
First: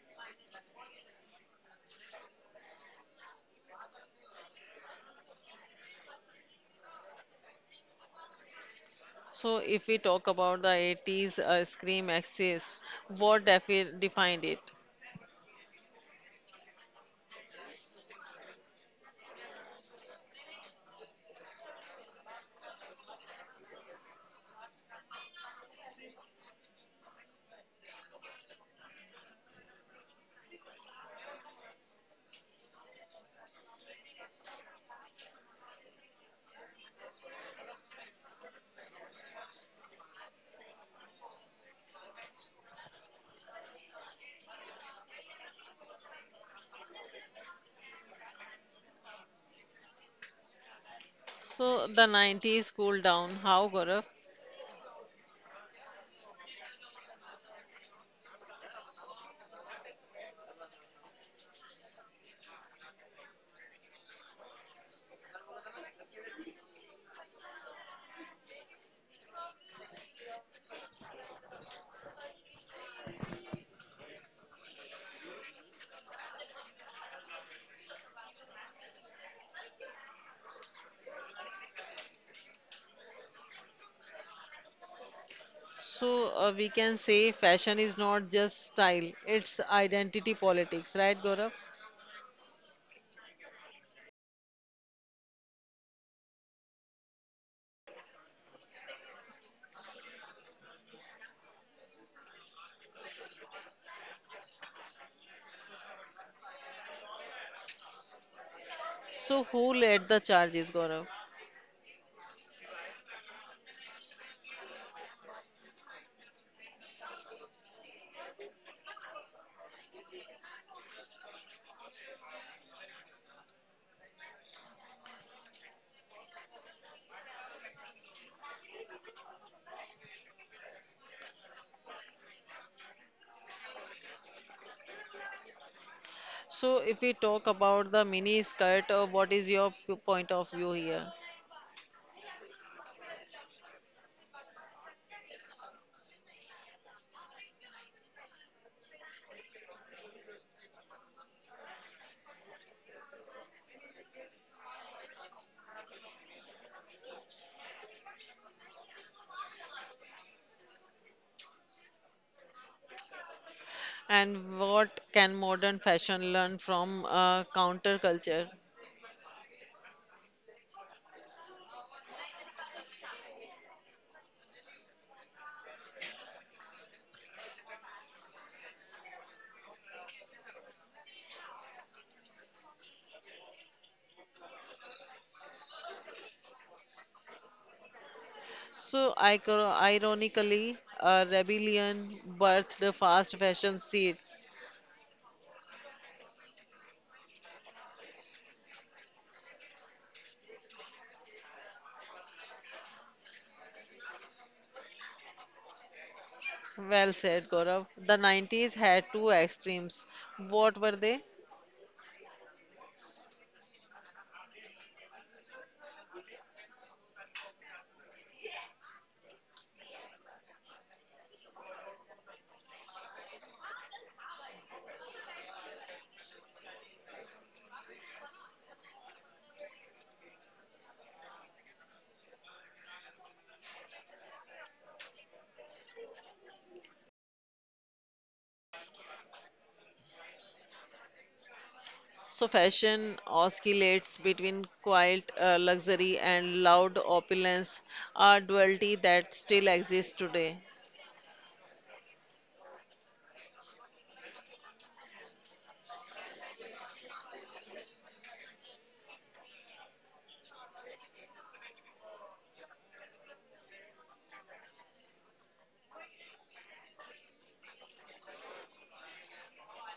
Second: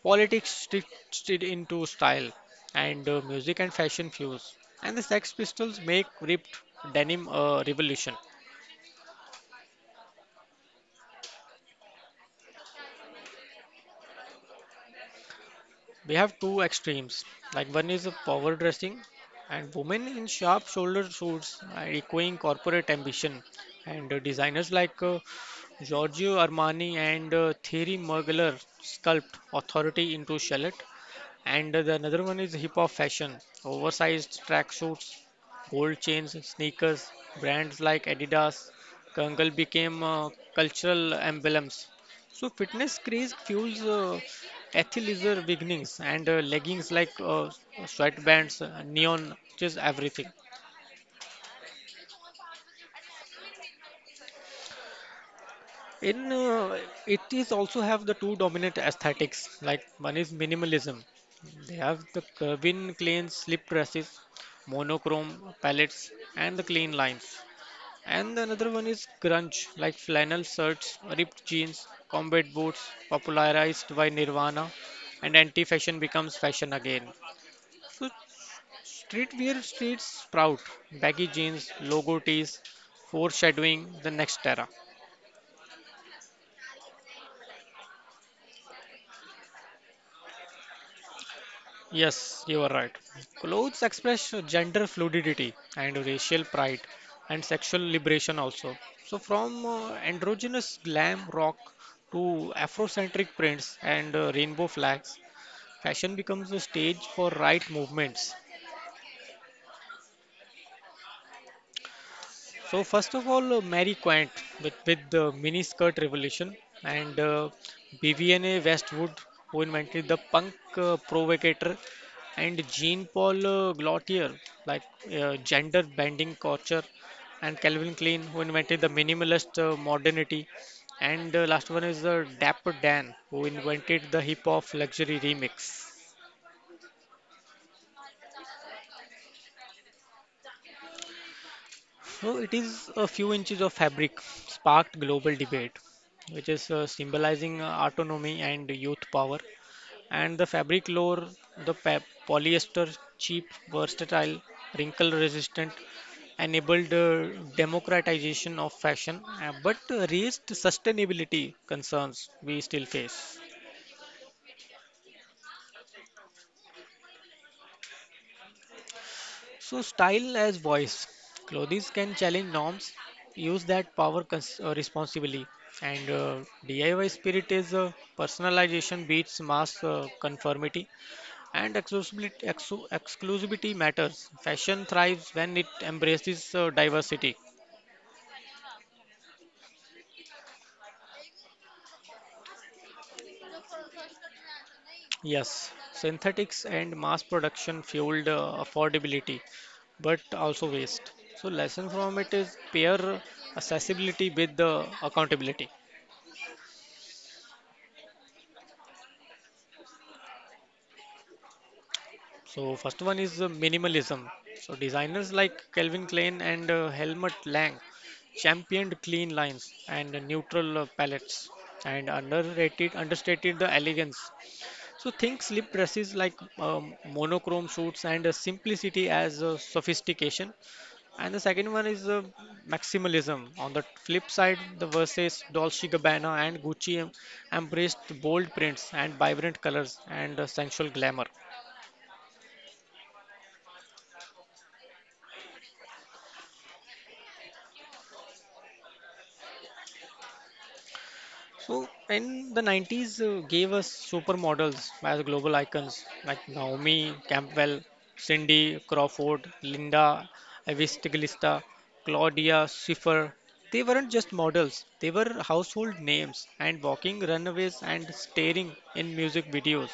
politics stitched into style, and music and fashion fuse, and the Sex Pistols make ripped denim a revolution. So, if we talk about the 80s Scream Axis, what defined it? We have two extremes. Like one is a power dressing and women in sharp shoulder suits are echoing corporate ambition. And designers like Giorgio Armani and Thierry Mugler sculpt authority into shallot. And the another one is hip hop fashion, oversized tracksuits, gold chains, sneakers, brands like Adidas, Kangal became cultural emblems. So fitness craze fuels athleisure beginnings and leggings like sweatbands, neon, just everything. So the 90s cooled down. How, Gaurav? In 80s also have the two dominant aesthetics. Like one is minimalism. They have the Kirby clean slip dresses, monochrome palettes, and the clean lines. And the another one is grunge, like flannel shirts, ripped jeans, combat boots, popularized by Nirvana, and anti-fashion becomes fashion again. So streetwear streets sprout, baggy jeans, logo tees, foreshadowing the next era. So, we can say fashion is not just style, it's identity politics, right, Gaurav? Yes, you are right. Clothes express gender fluidity and racial pride and sexual liberation also. So from androgynous glam rock to Afrocentric prints and rainbow flags, fashion becomes a stage for right movements. So who led the charges, Gaurav? So first of all, Mary Quant with the mini skirt revolution and BVNA Westwood who invented the punk provocator and Jean Paul Gaultier like gender bending culture and Calvin Klein who invented the minimalist modernity and last one is Dapper Dan who invented the hip hop luxury remix. So if we talk about the mini skirt, what is your point of view here? So it is a few inches of fabric sparked global debate, which is symbolizing autonomy and youth power. And the fabric lore, polyester, cheap, versatile, wrinkle resistant, enabled democratization of fashion, but raised sustainability concerns we still face. And what can modern fashion learn from counterculture? So, style as voice. Clothes can challenge norms, use that power responsibly. And DIY spirit is personalization beats mass conformity. And exclusivity, exclusivity matters. Fashion thrives when it embraces diversity. So ironically, rebellion birthed the fast fashion seeds. Yes, synthetics and mass production fueled affordability, but also waste. So, lesson from it is pair accessibility with the accountability. Well said, Gaurav. The 90s had two extremes. What were they? So first one is minimalism. So designers like Calvin Klein and Helmut Lang championed clean lines and neutral palettes and underrated understated the elegance. So think slip dresses like monochrome suits and simplicity as sophistication. And the second one is maximalism. On the flip side, the verses Dolce and Gabbana and Gucci embraced bold prints and vibrant colors and sensual glamour. So fashion oscillates between quiet luxury and loud opulence, a duality that still exists today. So, in the 90s, gave us supermodels as global icons like Naomi Campbell, Cindy Crawford, Linda Evangelista, Claudia Schiffer. They weren't just models, they were household names and walking runaways and starring in music videos.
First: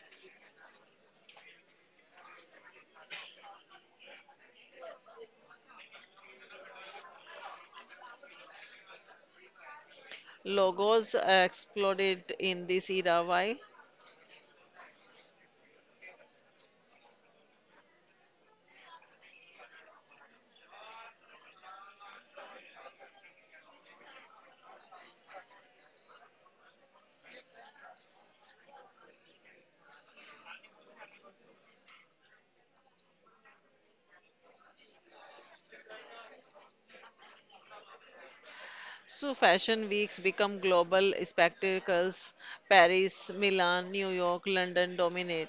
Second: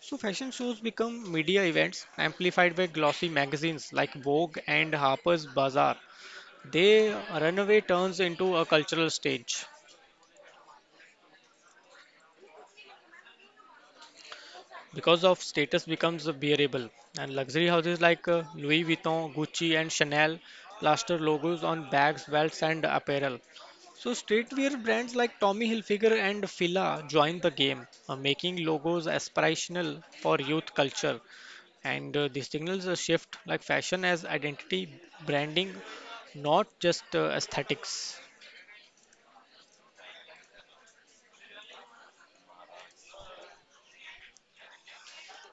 So, fashion shows become media events amplified by glossy magazines like Vogue and Harper's Bazaar. They runway turns into a cultural stage. Logos exploded in this era. Why? Because of status becomes bearable and luxury houses like Louis Vuitton, Gucci, and Chanel plaster logos on bags, belts, and apparel. So streetwear brands like Tommy Hilfiger and Fila join the game, making logos aspirational for youth culture, and this signals a shift like fashion as identity branding, not just aesthetics. So fashion weeks become global spectacles. Paris, Milan, New York, London dominate.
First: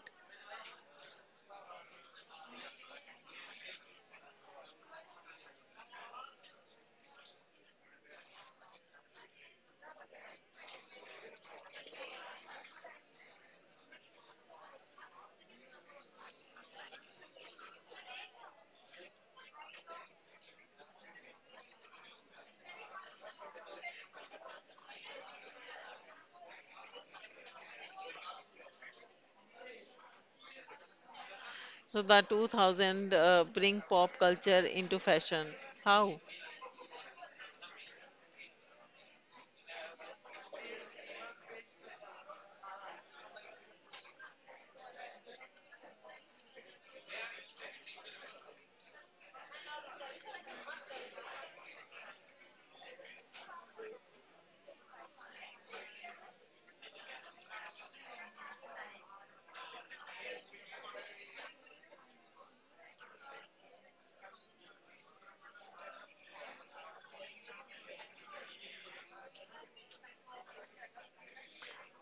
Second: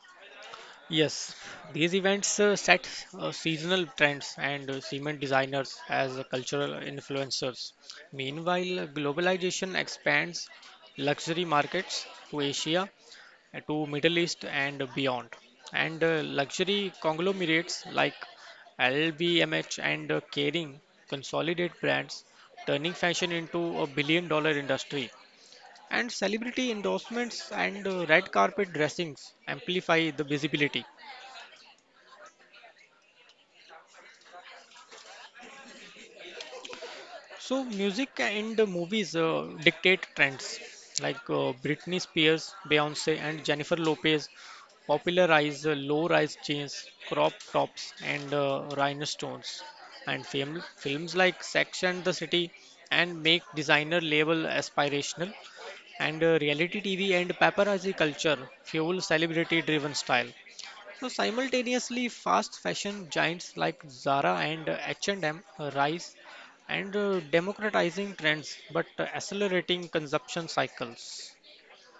Yes, these events set seasonal trends and cement designers as cultural influencers. Meanwhile, globalization expands luxury markets to Asia, to Middle East and beyond. And luxury conglomerates like LVMH and Kering consolidate brands, turning fashion into a billion-dollar industry. And celebrity endorsements and red carpet dressings amplify the visibility. So the 2000 bring pop culture into fashion. How? So music and movies dictate trends like Britney Spears, Beyonce, and Jennifer Lopez popularize low-rise jeans, crop tops, and rhinestones, and films like Sex and the City and make designer label aspirational, and reality TV and paparazzi culture fuel celebrity driven style. So simultaneously, fast fashion giants like Zara and H&M rise, and democratizing trends but accelerating consumption cycles.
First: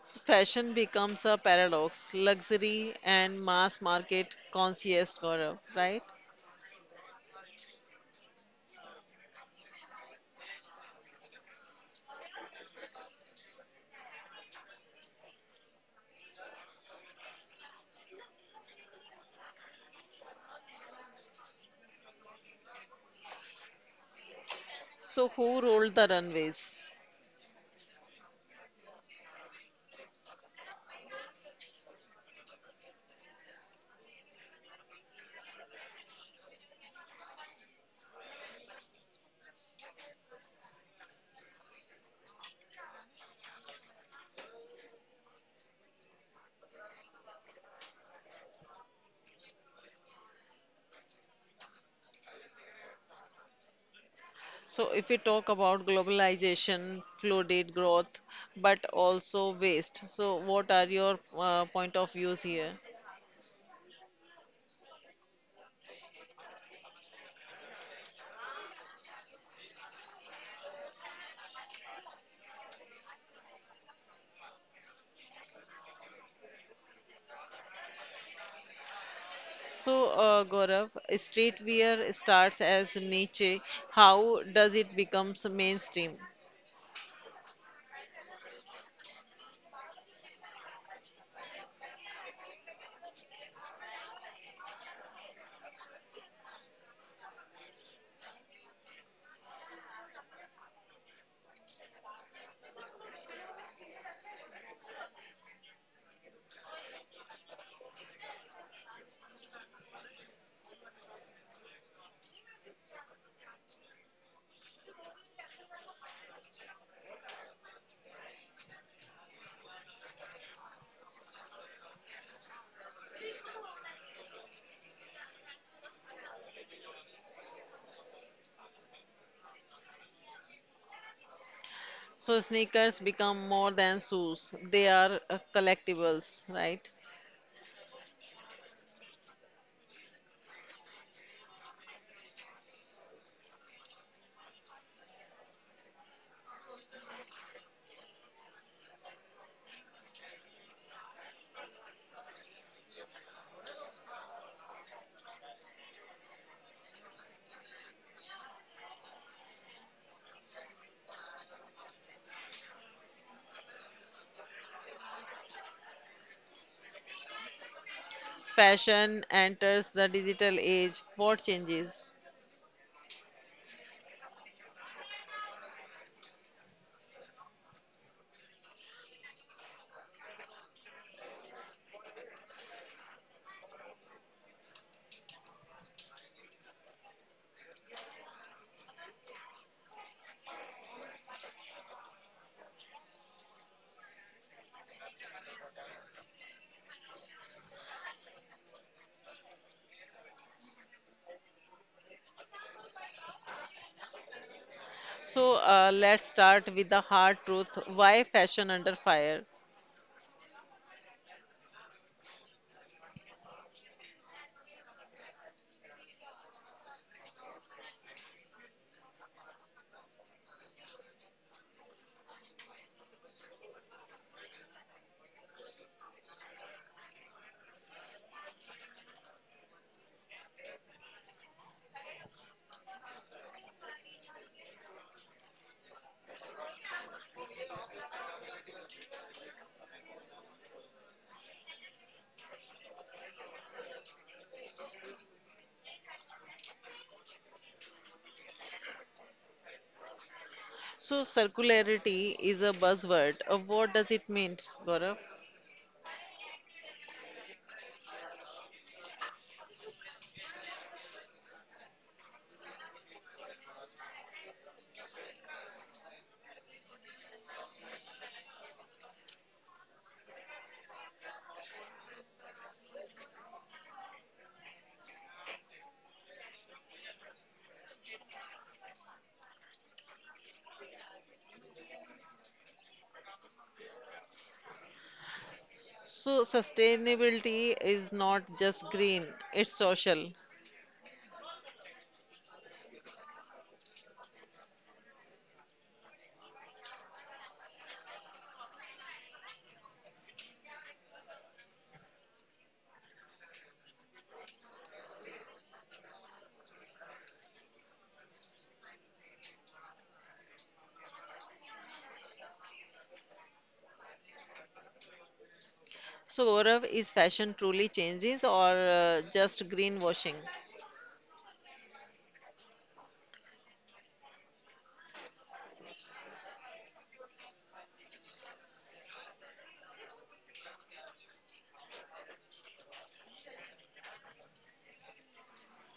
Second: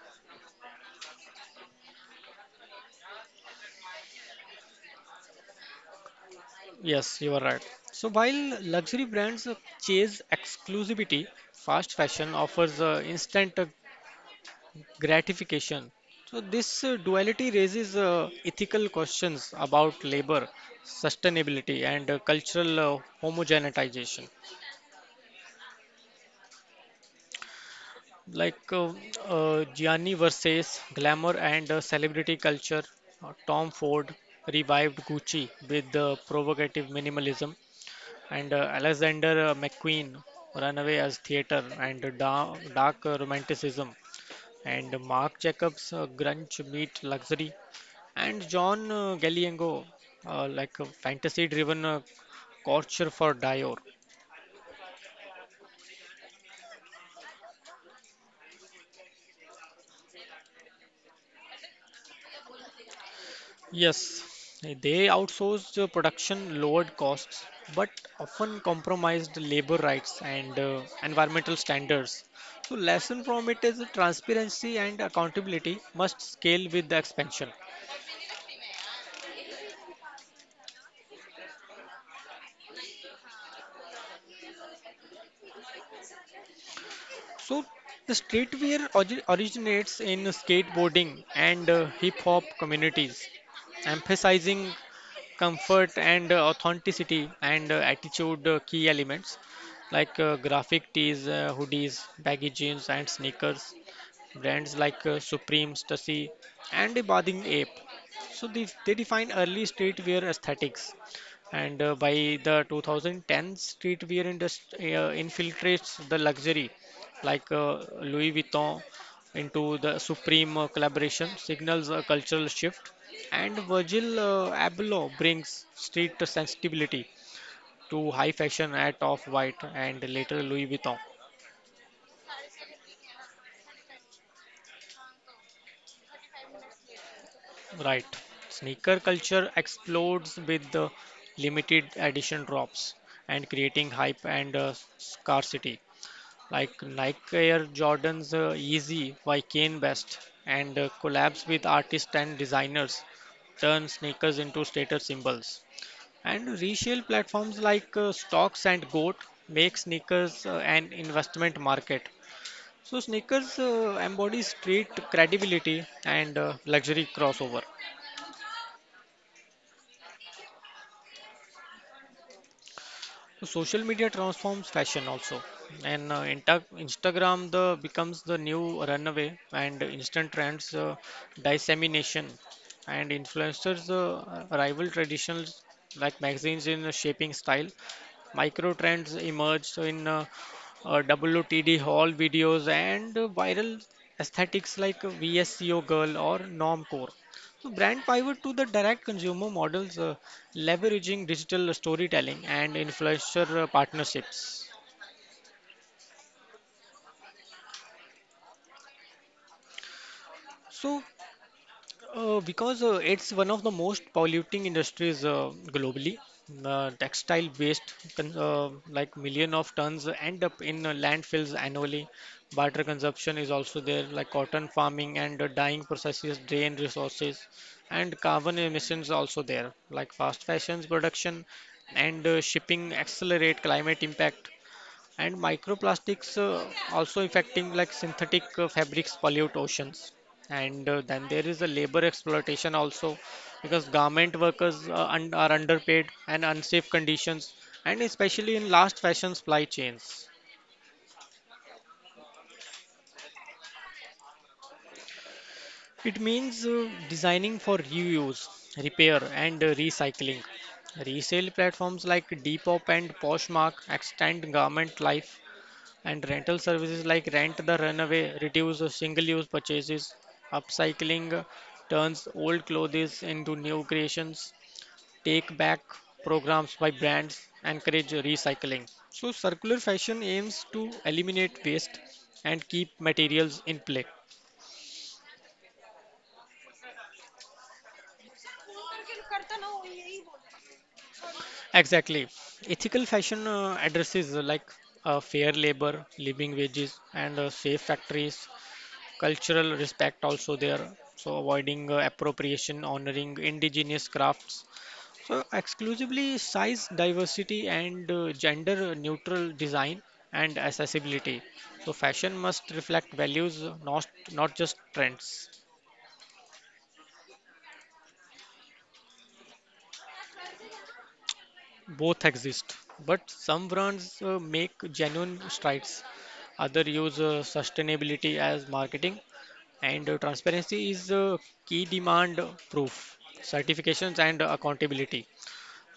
So fashion becomes a paradox, luxury and mass market conscious, Gaurav, right? Yes, you are right. So while luxury brands chase exclusivity, fast fashion offers instant gratification. So this duality raises ethical questions about labor, sustainability, and cultural homogenization. So, who rolled the runways? Like Gianni versus glamour and celebrity culture, Tom Ford revived Gucci with the provocative minimalism, and Alexander McQueen ran away as theater and da- dark romanticism, and Marc Jacobs grunge meet luxury, and John Galliano, like a fantasy-driven culture for Dior. So, if we talk about globalization, flooded growth, but also waste, so what are your point of views here? Yes, they outsourced production, lowered costs, but often compromised labor rights and environmental standards. So, lesson from it is that transparency and accountability must scale with the expansion. So, Gaurav, streetwear starts as niche. How does it becomes mainstream? So, the streetwear originates in skateboarding and hip hop communities, emphasizing comfort and authenticity and attitude key elements like graphic tees, hoodies, baggy jeans, and sneakers. Brands like Supreme, Stussy, and the Bathing Ape. So they define early streetwear aesthetics. And by the 2010, streetwear industry infiltrates the luxury, like Louis Vuitton into the Supreme collaboration, signals a cultural shift. And Virgil Abloh brings street sensibility to high fashion at Off-White and later Louis Vuitton. So, sneakers become more than shoes; they are collectibles, right? Right. Sneaker culture explodes with the limited edition drops and creating hype and scarcity. Like Nike Air Jordan's Easy by Kane West and collabs with artists and designers turn sneakers into status symbols. And resale platforms like Stocks and Goat make sneakers an investment market. So sneakers embody street credibility and luxury crossover. Fashion enters the digital age. What changes? So social media transforms fashion also, and Inta Instagram the becomes the new runaway and instant trends dissemination, and influencers rival traditions like magazines in shaping style. Micro trends emerge in uh, WOTD haul videos and viral aesthetics like VSCO girl or normcore. So brand pivot to the direct consumer models, leveraging digital storytelling and influencer partnerships. So, let's start with the hard truth. Why fashion under fire? So, because it's one of the most polluting industries globally, textile waste like million of tons end up in landfills annually. Barter consumption is also there, like cotton farming and dyeing processes drain resources, and carbon emissions also there, like fast fashions production and shipping accelerate climate impact. And microplastics also affecting like synthetic fabrics pollute oceans. And then there is a labor exploitation also because garment workers un are underpaid and unsafe conditions, and especially in last fashion supply chains. So circularity is a buzzword. What does it mean, Gaurav? It means designing for reuse, repair, and recycling. Resale platforms like Depop and Poshmark extend garment life. And rental services like rent the runaway, reduce the single-use purchases, upcycling turns old clothes into new creations, take back programs by brands, encourage recycling. So circular fashion aims to eliminate waste and keep materials in play. So sustainability is not just green, it's social. Exactly. Ethical fashion addresses like fair labor, living wages, and safe factories, cultural respect also there, so avoiding appropriation, honoring indigenous crafts, so exclusively size diversity and gender neutral design and accessibility. So fashion must reflect values, not not just trends. So Gaurav, is fashion truly changes or just greenwashing? Both exist, but some brands make genuine strides, other use sustainability as marketing, and transparency is key demand, proof, certifications, and accountability.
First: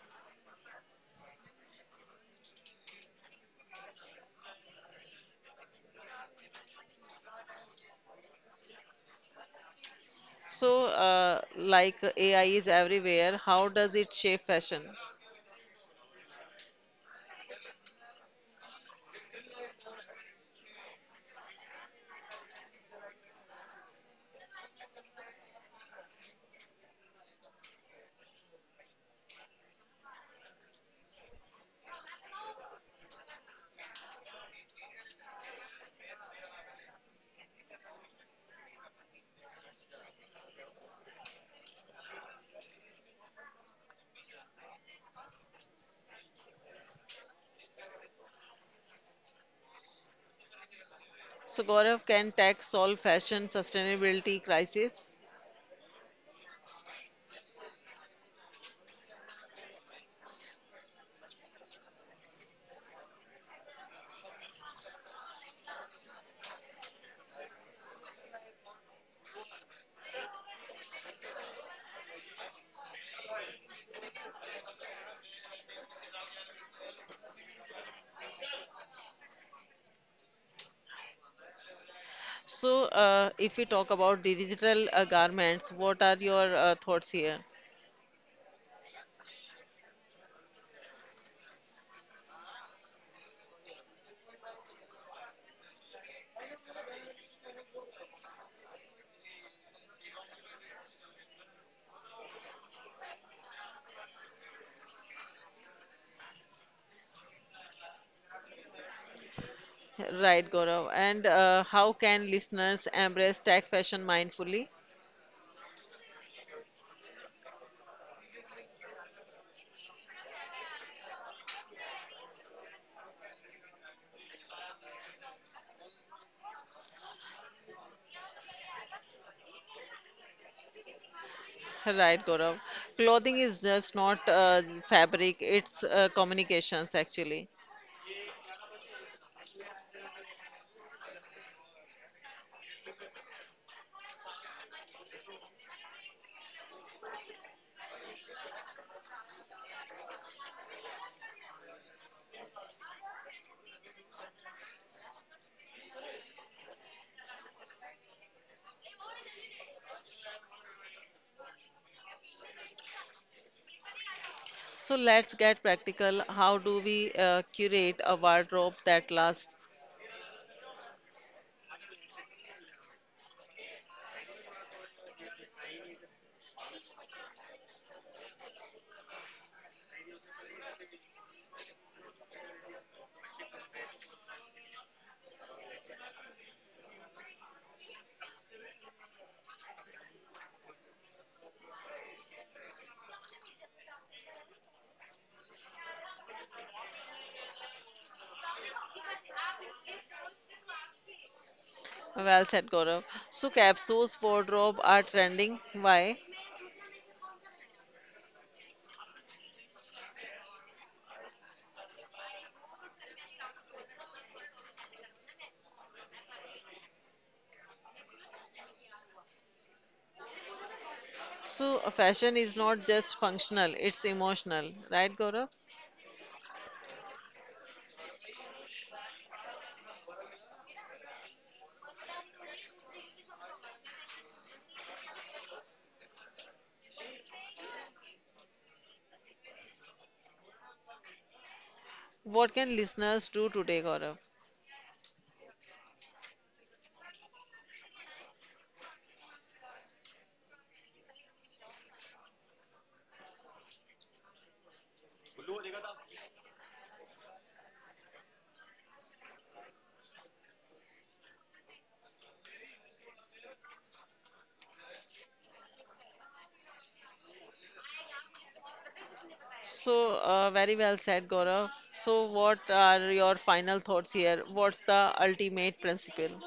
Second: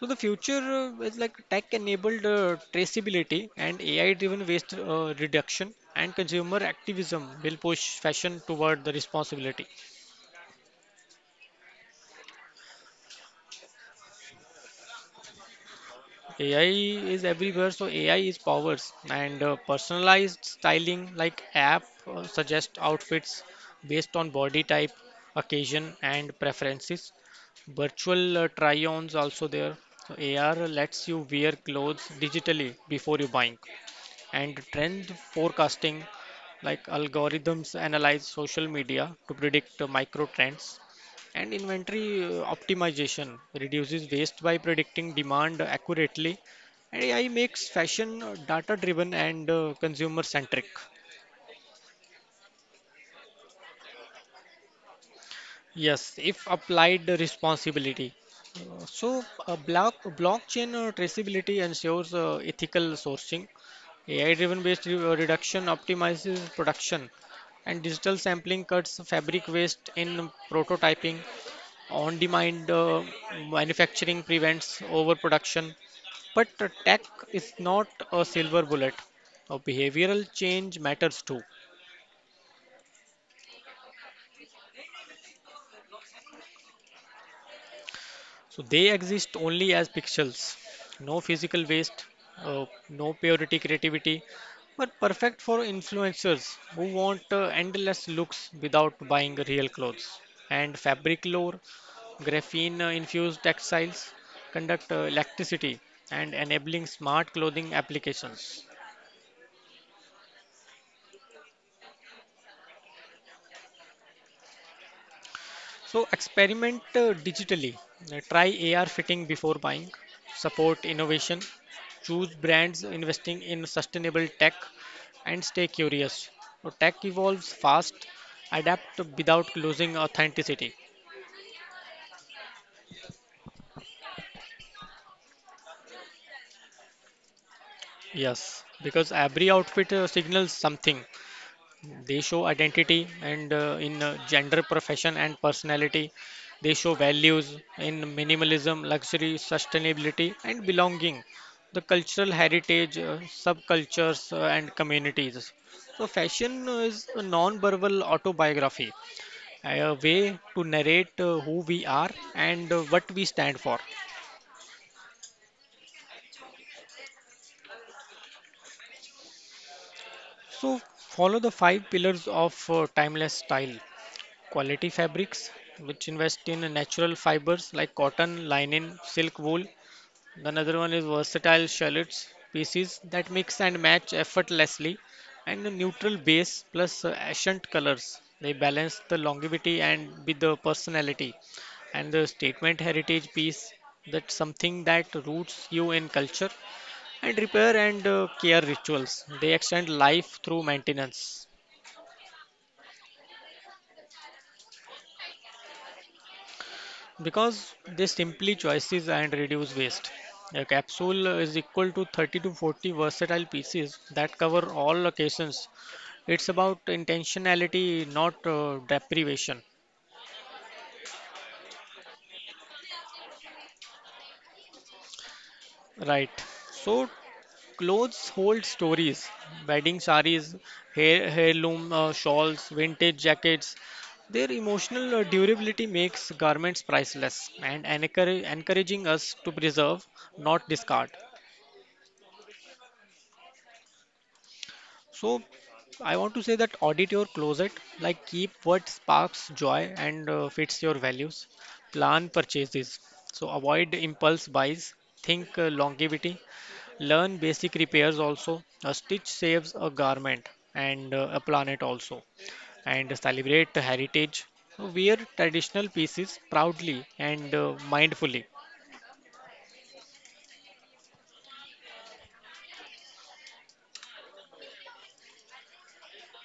So the future is like tech-enabled traceability and AI-driven waste reduction and consumer activism will push fashion toward the responsibility. So, like AI is everywhere, how does it shape fashion? AI is everywhere, so AI is powers and personalized styling like app suggest outfits based on body type, occasion, and preferences. Virtual try-ons also there. So AR lets you wear clothes digitally before you buying. And trend forecasting like algorithms analyze social media to predict micro trends and inventory optimization reduces waste by predicting demand accurately and AI makes fashion data driven and consumer centric. So Gaurav, can tech solve fashion sustainability crisis? Yes, if applied responsibility. So blockchain traceability ensures ethical sourcing. AI-driven waste reduction optimizes production, and digital sampling cuts fabric waste in prototyping. On-demand manufacturing prevents overproduction. But tech is not a silver bullet. Behavioral change matters too. So, if we talk about the digital garments, what are your thoughts here? So they exist only as pixels, no physical waste, no purity creativity, but perfect for influencers who want endless looks without buying real clothes. And fabric lore, graphene infused textiles conduct electricity and enabling smart clothing applications. Right, Gaurav. And how can listeners embrace tech fashion mindfully? So experiment digitally. Try AR fitting before buying. Support innovation. Choose brands investing in sustainable tech and stay curious. So tech evolves fast. Adapt without losing authenticity. Right, Gaurav. Clothing is just not fabric, it's communications actually. Yes, because every outfit signals something. They show identity and in gender, profession, and personality. They show values in minimalism, luxury, sustainability, and belonging. The cultural heritage, subcultures, and communities. So, fashion is a non-verbal autobiography, a way to narrate who we are and what we stand for. So, let's get practical. How do we curate a wardrobe that lasts? So, follow the five pillars of timeless style. Quality fabrics, which invest in natural fibers like cotton, linen, silk, wool. Another one is versatile shallots, pieces that mix and match effortlessly, and a neutral base plus accent colors. They balance the longevity and with the personality. And the statement heritage piece, that's something that roots you in culture and repair and care rituals. They extend life through maintenance. Well said, Gaurav. So, capsules wardrobe are trending. Why? Because they simply choices and reduce waste. A capsule is equal to 30 to 40 versatile pieces that cover all occasions. It's about intentionality, not deprivation. So, a fashion is not just functional, it's emotional, right, Gaurav? Right. So clothes hold stories. Wedding saris, heirloom shawls, vintage jackets. Their emotional durability makes garments priceless and encouraging us to preserve, not discard. What can listeners do today, Gaurav? So I want to say that audit your closet, like keep what sparks joy and fits your values. Plan purchases. So avoid impulse buys. Think longevity. Learn basic repairs also. A stitch saves a garment and a planet also. And celebrate heritage. Wear traditional pieces proudly and mindfully. So, very well said, Gaurav. So, what are your final thoughts here? What's the ultimate principle?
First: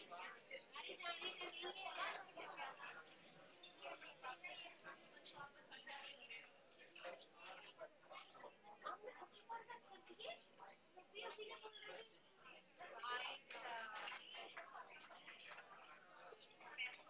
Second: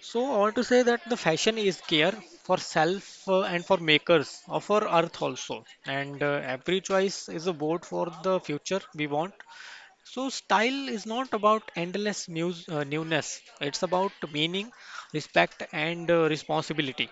So I want to say that the fashion is care for self and for makers of our earth also. And every choice is a vote for the future we want. So style is not about endless newness. It's about meaning, respect, and responsibility.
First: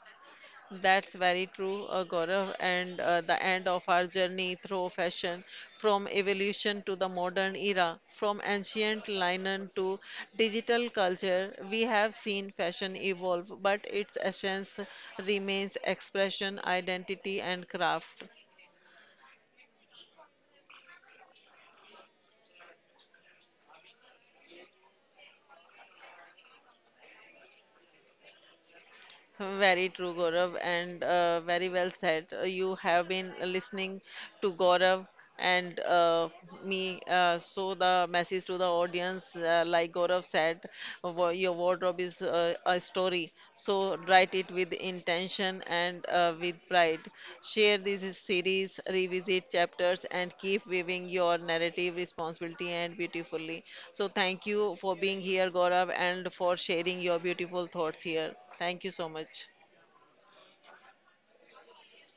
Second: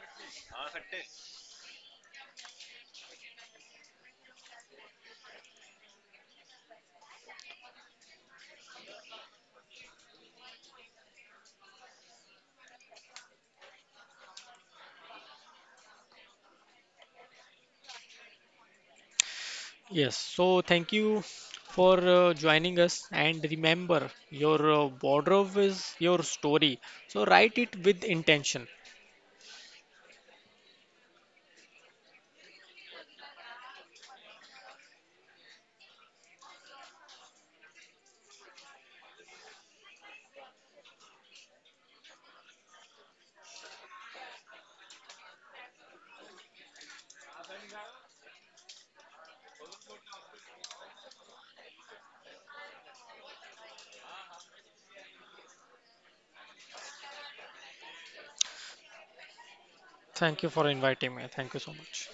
That's very true, Gaurav. And the end of our journey through fashion, from evolution to the modern era, from ancient linen to digital culture, we have seen fashion evolve, but its essence remains expression, identity, and craft. Yes. So thank you for joining us. And remember, your wardrobe is your story. So write it with intention. Very true, Gaurav, and very well said. You have been listening to Gaurav and me. So the message to the audience, like Gaurav said, your wardrobe is a story. So write it at it with intention and with pride. Share this series, revisit chapters, and keep weaving your narrative responsibly and beautifully. So, thank you for being here, Gaurav, and for sharing your beautiful thoughts here. Thank you so much. Thank you for inviting me. Thank you so much.